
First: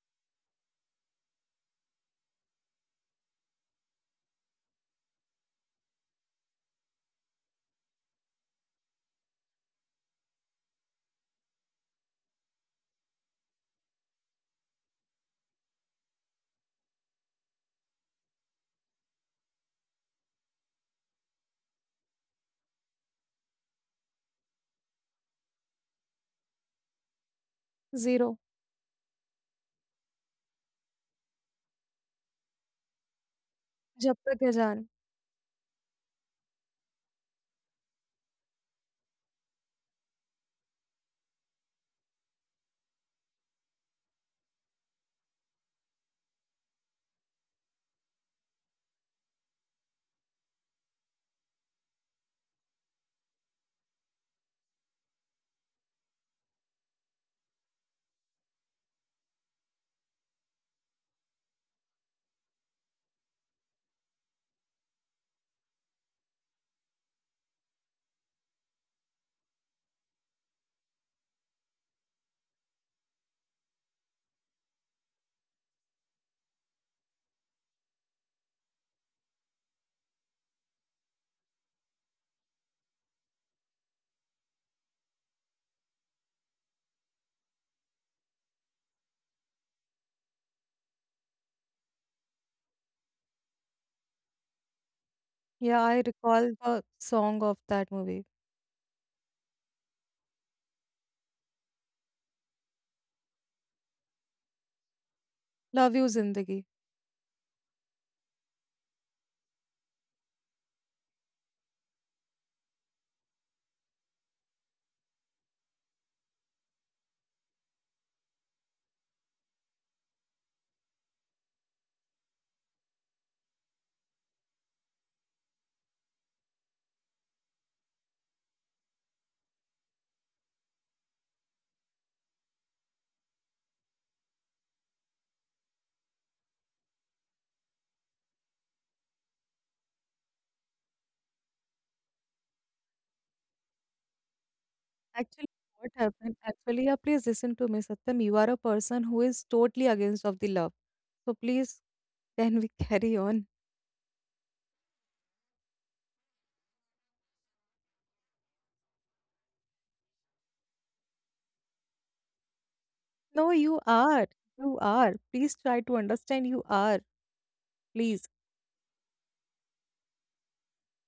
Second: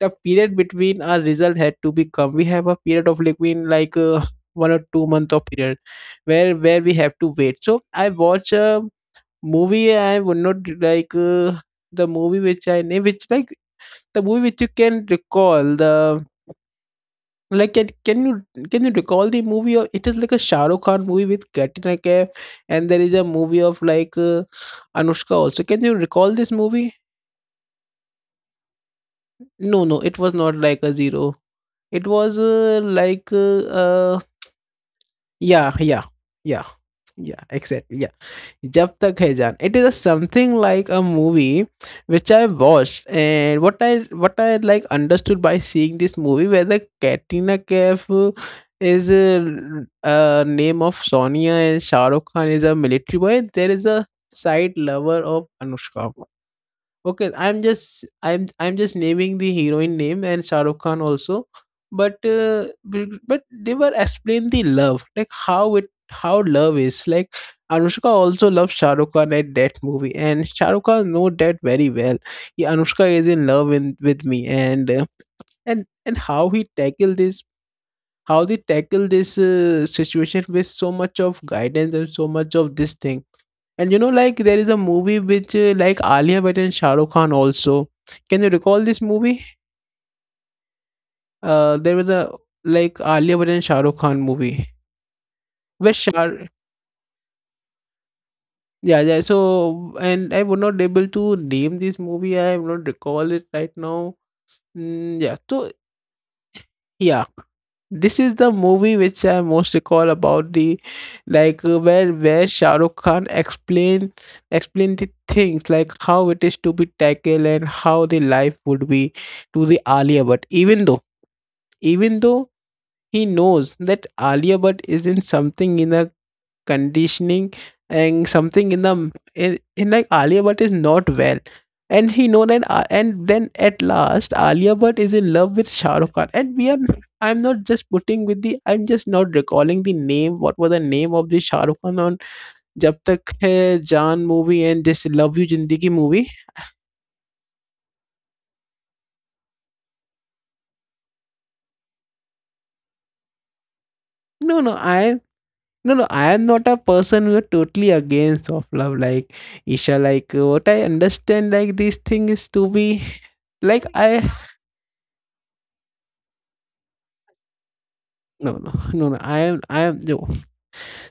A: The period between our result had to become we have a period of between 1 or 2 month of period where we have to wait. So I watch a movie. I would not like the movie which I name which like the movie which you can recall the like can you recall the movie? Or it is like a Shah Rukh Khan movie with Katrina Kaif, and there is a movie of Anushka also. Can you recall this movie?
B: Zero.
A: No, it was not like a zero. It was
B: Jab tak hai jaan.
A: yeah. Yeah yeah yeah exactly, yeah. Jab Tak Hai Jaan. It is a something like a movie which I watched, and what I understood by seeing this movie where the Katrina Kaif is a, name of Sonia, and Shah Rukh Khan is a military boy. There is a side lover of Anushka. Okay, I'm just naming the heroine name and Shah Rukh Khan also, but but they were explain the love like how love is like. Anushka also loves Shah Rukh Khan at that movie, and Shah Rukh Khan know that very well. Yeah, Anushka is in love in, with me, and and how he tackle this, how they tackle this situation with so much of guidance and so much of this thing. And you know, like there is a movie which like Alia Bhatt and Shah Rukh Khan also. Can you recall this movie? There was a like Alia Bhatt and Shah Rukh Khan movie
B: Yeah,
A: where
B: I
A: Shah.
B: recall the song of that movie.
A: Yeah, yeah. So and I would not able to name this movie. I am not recall it right now. Mm, yeah. So
B: Love You Zindagi.
A: yeah. This is the movie which I most recall about the like where Shah Rukh Khan explain the things like how it is to be tackled and how the life would be to the Alia But Even though he knows that Alia Bhatt is in something in a conditioning and something in the in like Alia Bhatt is not well. And he know that and then at last Alia Bhatt is in love with Shah Rukh Khan. And we are, I'm not just putting with the, I'm just not recalling the name. What was the name of the Shah Rukh Khan on Jab Tak Hai Jaan movie and this Love
B: Actually,
A: You
B: what
A: Jindagi movie?
B: happened? Actually, yeah, please listen to me, Satyam. You are a person who is totally against of the love. So please, can we carry on?
A: No, no, I, no no I am not a person who are totally against of love, like Isha, like what I understand, like this thing is to be
B: No, you
A: like
B: are.
A: I,
B: You are. Please try to understand. You are. Please.
A: no no no no I am yo.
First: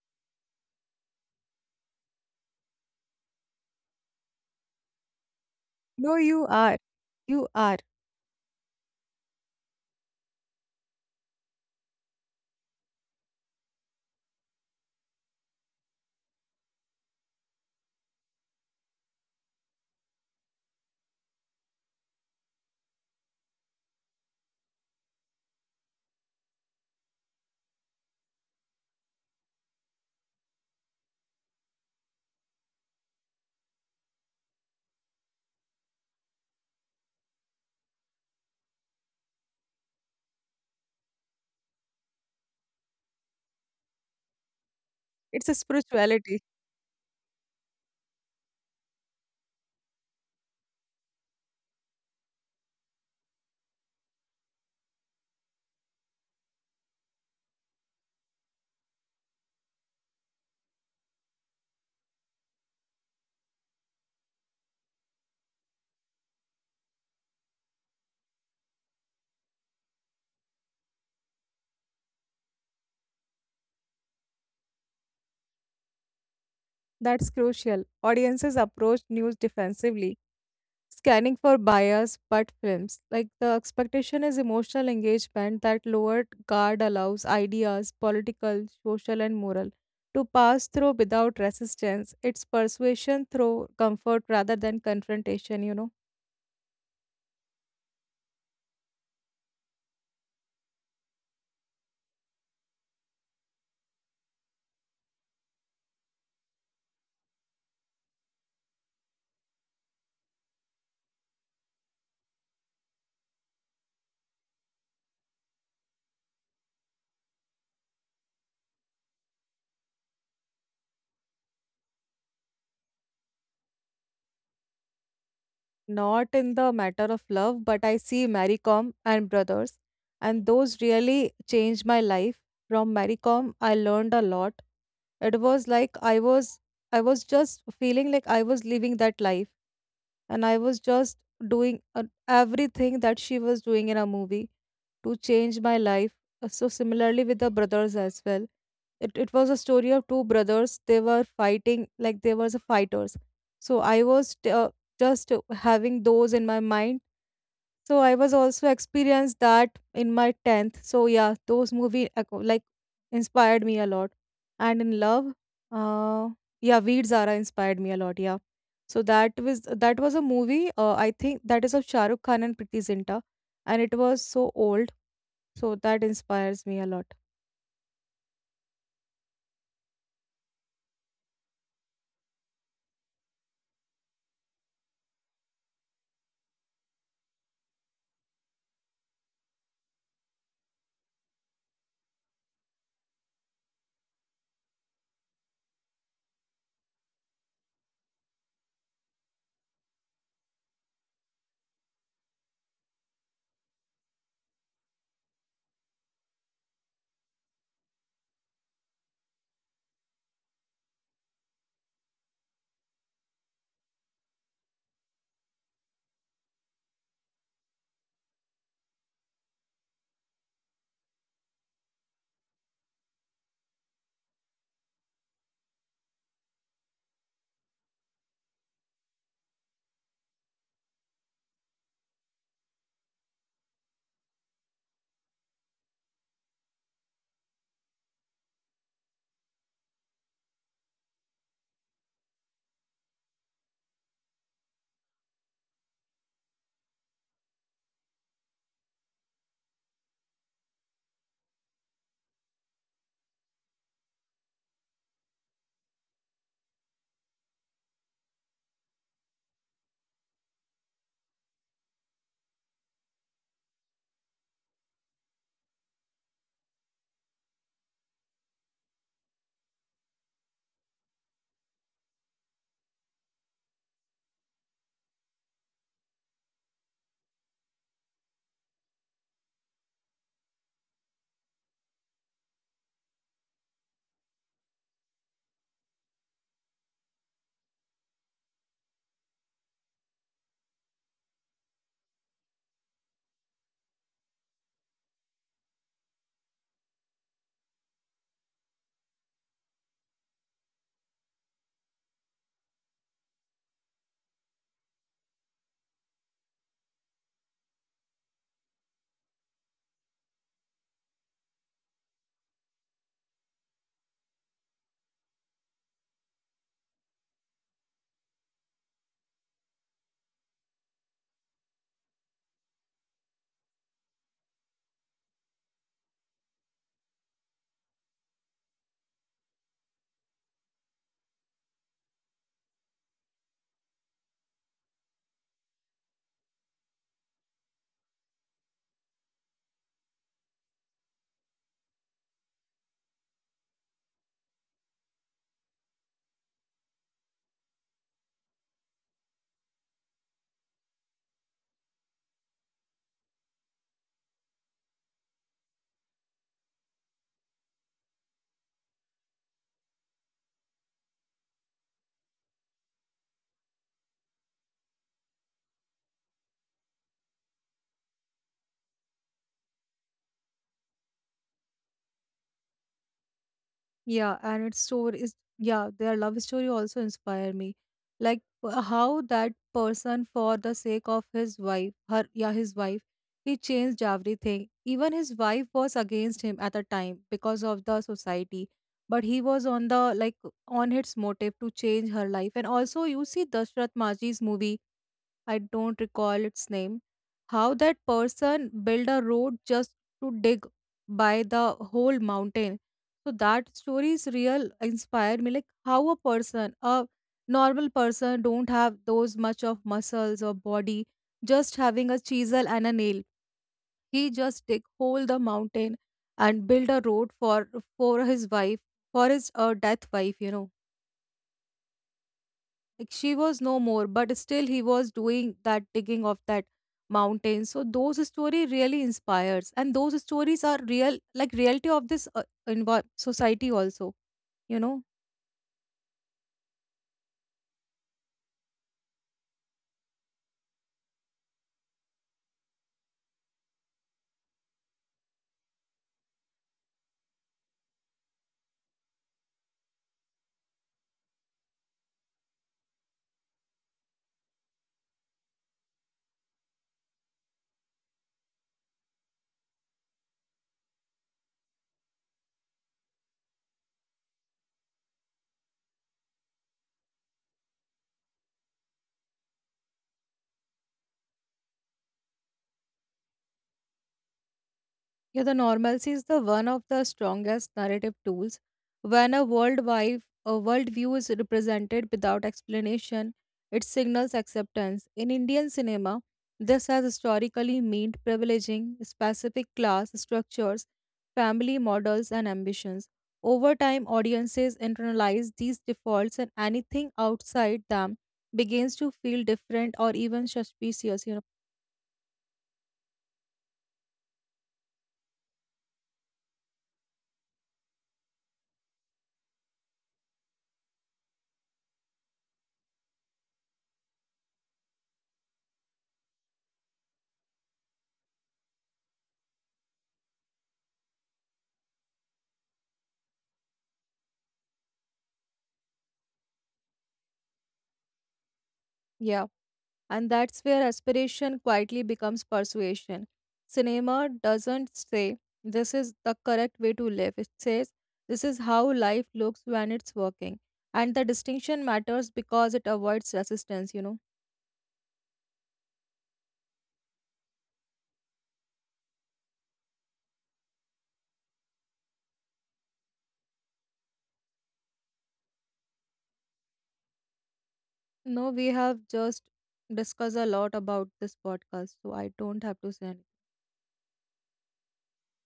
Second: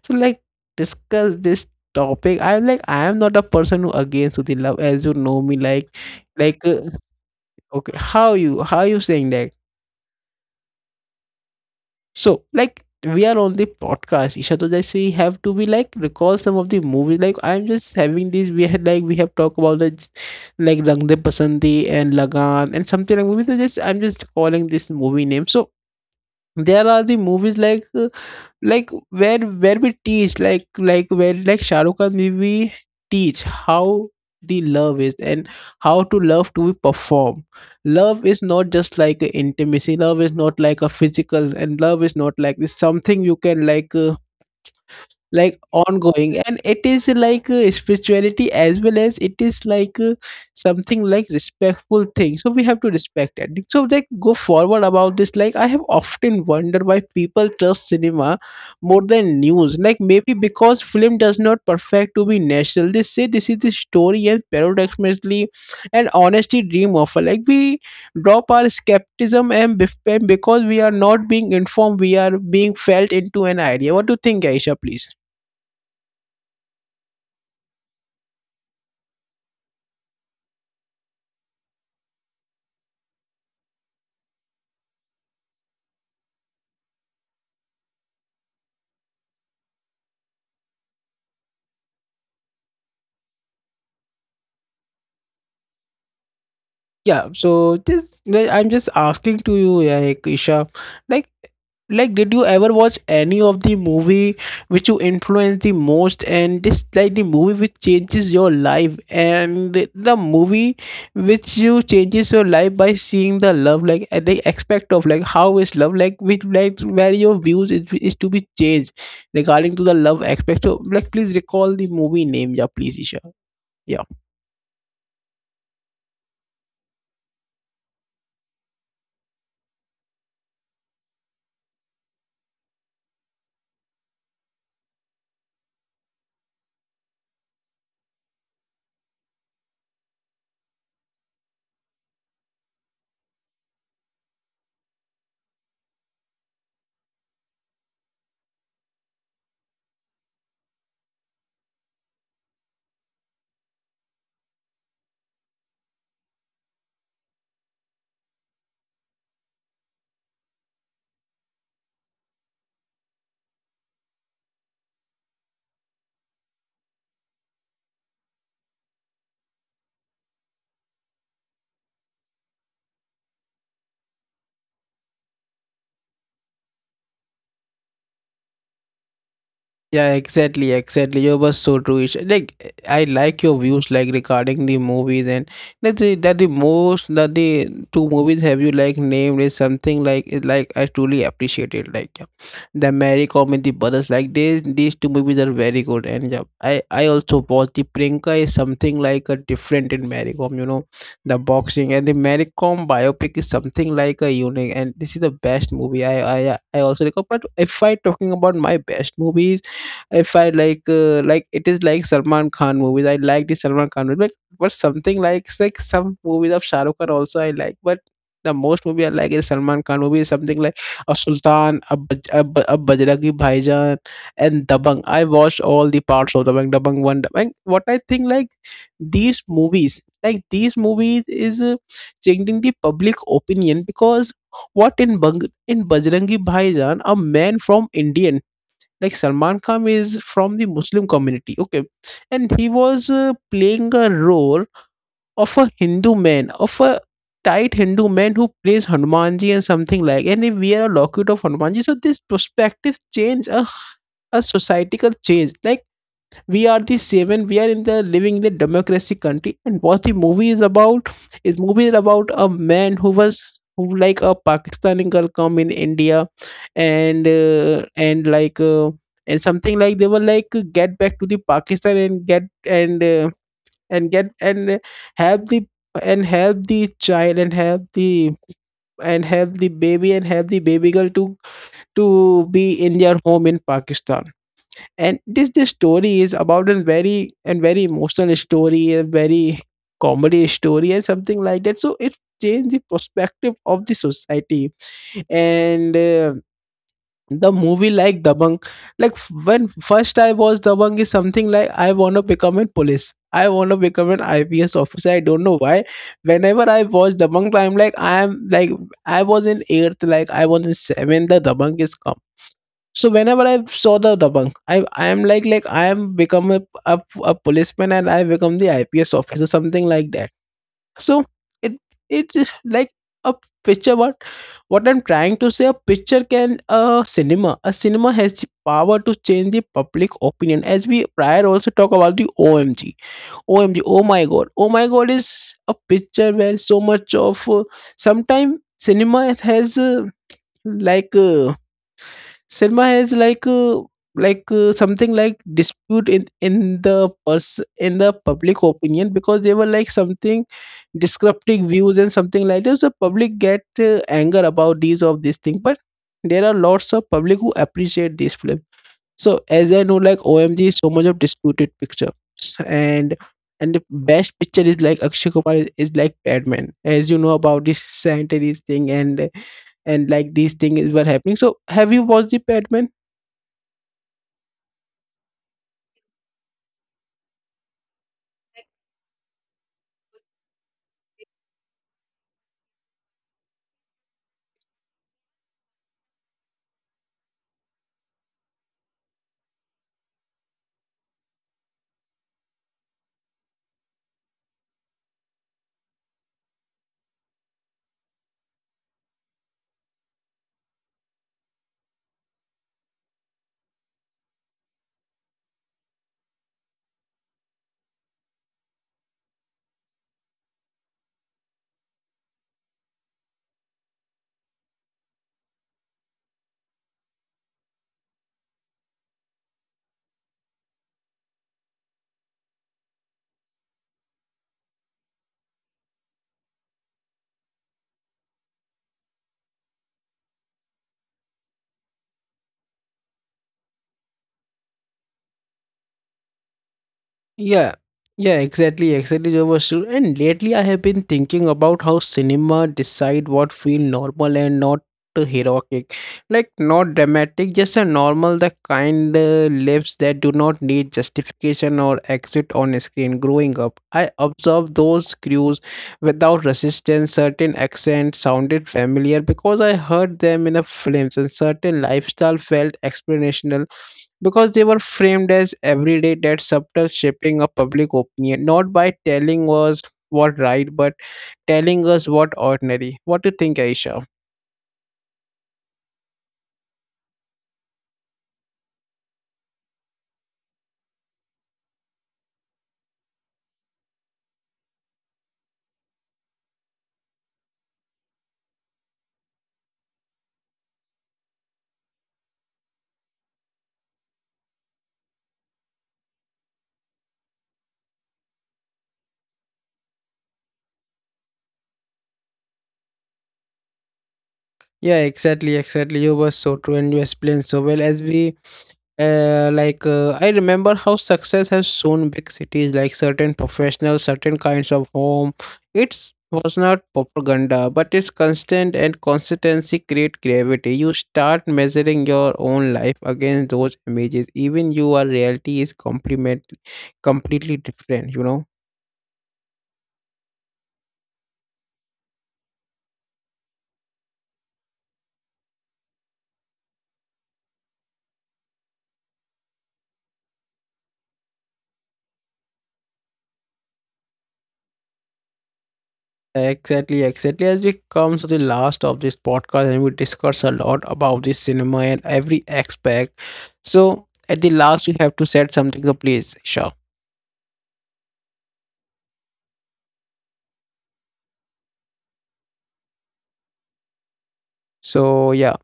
A: So like discuss this topic, I'm like I am not a person who against with the love as you know me like
B: No, you
A: like
B: are.
A: uh,
B: You are.
A: okay, how you saying that. So like we are on the podcast, Isha, to just we have to be like recall some of the movies, like I'm just having these, we had like we have talked about the like Rang De Pasandi and Lagan and something like movies. I'm just calling this movie name. So there are the movies like where we teach like where like Shah Rukh Khan we teach how the love is and how to love to perform. Love is not just like a intimacy. Love is not like a physical, and love is not like this something you can like.
B: It's a
A: Like ongoing
B: spirituality.
A: and it is like spirituality as well as it is like something like respectful thing, so we have to respect it. So like go forward about this. Like, I have often wondered why people trust cinema more than news. Like, maybe because film does not perfect to be national, they say this is the story, and paradoxically and honesty dream of, like, we drop our skepticism and and because we are not being informed, we are being felt into an idea. What do you think, Aisha, please?
B: That's crucial. Audiences approach news defensively, scanning for bias, but films. Like the expectation is emotional engagement that lowered guard allows ideas, political, social, and moral, to pass through without resistance. It's persuasion through comfort rather than confrontation, you know.
A: Yeah, so just like, I'm just asking to you, like Isha, like did you ever watch any of the movie which you influenced the most, and this like the movie which changes your life, and the movie which you changes your life by seeing the love, like at the aspect of like how is love, like which like where your views is to be changed regarding to the love aspect. So like please recall the movie name. Yeah, please Isha. Yeah.
B: Not in the matter of love, but I see Mary Kom and Brothers, and those really changed my life. From Mary Kom, I learned a lot. It was like I was just feeling like I was living that life, and I was just doing everything that she was doing in a movie to change my life. So similarly with the brothers as well. It was a story of two brothers. They were fighting like they were the fighters. So just having those in my mind. So I was also experienced that in my 10th. So yeah, those like inspired me a lot. And in love, uh, yeah, Veer Zara inspired me a lot. Yeah. So that was a movie. I think that is of Shah Rukh Khan and Priti Zinta, and it was so old. So that inspires me a lot.
A: Yeah, exactly, exactly. You were so true, Ish. Like I like your views like regarding the movies, and that the most that the two movies have you like named is something like, is like, I truly appreciate it. Like, yeah. The Mary Com and the Brothers, like these two movies are very good. And yeah, I also watched the Prinka is something like a different in Mary Com. You know, the boxing and the Mary Com biopic is something like a unique, and this is the best movie. I also recall. But if I talking about my best movies, if I like it is like Salman Khan movies. I like the Salman Khan movies, but something like some movies of Shah Rukh Khan also I like, but. The most movie I like is Salman Khan movie, something like a Sultan, a, a Bajrangi Bhaijaan, and Dabang. I watched all the parts of Dabang, Dabang One, Dabang. What I think, like these movies, is changing the public opinion. Because what in Bajrangi Bhaijaan, a man from Indian, like Salman Khan, is from the Muslim community. Okay. And he was playing a role of a Hindu man, of a tight Hindu man who plays Hanumanji and something like, and if we are a locket of Hanumanji, so this perspective change, a societal change. Like, we are the seven, we are in the living in the democracy country, and what the movie is about is movie is about a man who was who like a Pakistani girl come in India and like and something like they were like get back to the Pakistan and uh, and get and have the and help the child and help the baby and help the baby girl to be in their home in Pakistan. And this story is about a very and very emotional story, a very comedy story and something like that, so it changed the perspective of the society. And the movie like Dabang, like when first I watched Dabang is something like I want to become a police, I want to become an IPS officer. I don't know why, whenever I watch Dabang, I'm like I am like I was in eighth, like I was in seventh. The Dabang is, so whenever I saw the Dabang, I am like I am become a policeman and I become the IPS officer, something like that. So it it's like a picture. What I'm trying to say, a picture can, a cinema. A cinema has the power to change the public opinion. As we prior also talk about the OMG OMG, oh my god is a picture where so much of sometime cinema has. Like Selma has like something like dispute in the in the public opinion because they were like something disrupting views and something like this. The public get anger about these of this thing. But there are lots of public who appreciate this film. So as I know, like OMG is so much of disputed picture and. And the best picture is like Akshay Kumar is like Batman, as you know, about this sanitary thing, and like these things were happening. So have you watched the Batman?
B: Yeah, and its story is yeah, their love story also inspire me. Like how that person for the sake of his wife, her yeah, his wife, he changed everything. Even his wife was against him at the time because of the society. But he was on the like on its motive to change her life. And also you see Dashrath Maji's movie, I don't recall its name, how that person built a road just to dig by the whole mountain. So that story is real inspired me like how a person, a normal person don't have those much of muscles or body, just having a chisel and a nail. He just dig whole the mountain and build a road for his wife, for his death wife, like she was no more, but still he was doing that digging of that mountain. So those story really inspires, and those stories are real, like reality of this society also. You know.
A: Yeah, yeah, exactly, exactly, Jobashu. And lately, I have been thinking about how cinema decide what feel normal and not heroic, like not dramatic, just a normal, the kind lives that do not need justification or exit on screen. Growing up, I observed those crews without resistance. Certain accents sounded familiar because I heard them in a films, and certain lifestyle felt explanational because they were framed as everyday. That subtle shaping of public opinion, not by telling us what right, but telling us what ordinary. What do you think, Aisha?
B: Yeah, the normalcy is the one of the strongest narrative tools. When a worldwide a worldview is represented without explanation, it signals acceptance. In Indian cinema, this has historically meant privileging specific class structures, family models, and ambitions. Over time, audiences internalize these defaults, and anything outside them begins to feel different or even suspicious. You know,
A: Yeah, exactly, exactly. You were so true and you explained so well. As we like I remember how success has shown big cities, like certain professionals, certain kinds of home. It was not propaganda, but it's constant and consistency create gravity. You start measuring your own life against those images. Even your reality is complement completely different, you know.
B: yeah. And that's where aspiration quietly becomes persuasion. Cinema doesn't say, this is the correct way to live. It says, this is how life looks when it's working. And the distinction matters because it avoids resistance, you know.
A: Exactly, exactly. As we come to the last of this podcast, and we discuss a lot about the cinema and every aspect. So at the last, you have to set something to please, Isha.
B: No, we have just discussed a lot about this podcast, so I don't have to say anything.
A: So, yeah.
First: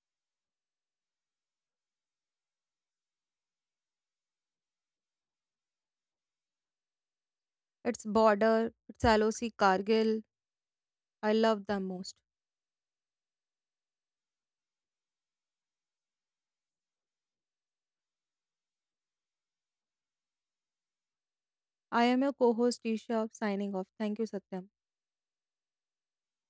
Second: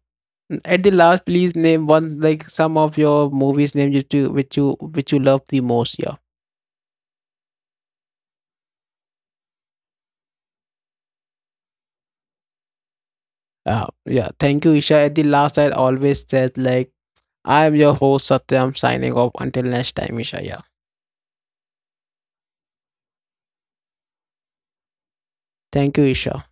A: At the last, please name one, like some of your movies name you to which you, which you love the most. Yeah.
B: It's Border, it's LOC Cargill. I love them most.
A: Yeah. Thank you, Isha. At the last, I always said, like, I am your host Satyam signing off until next time, Isha. Yeah.
B: I am your co host, Isha, signing off. Thank you, Satyam.
A: Thank you, Isha.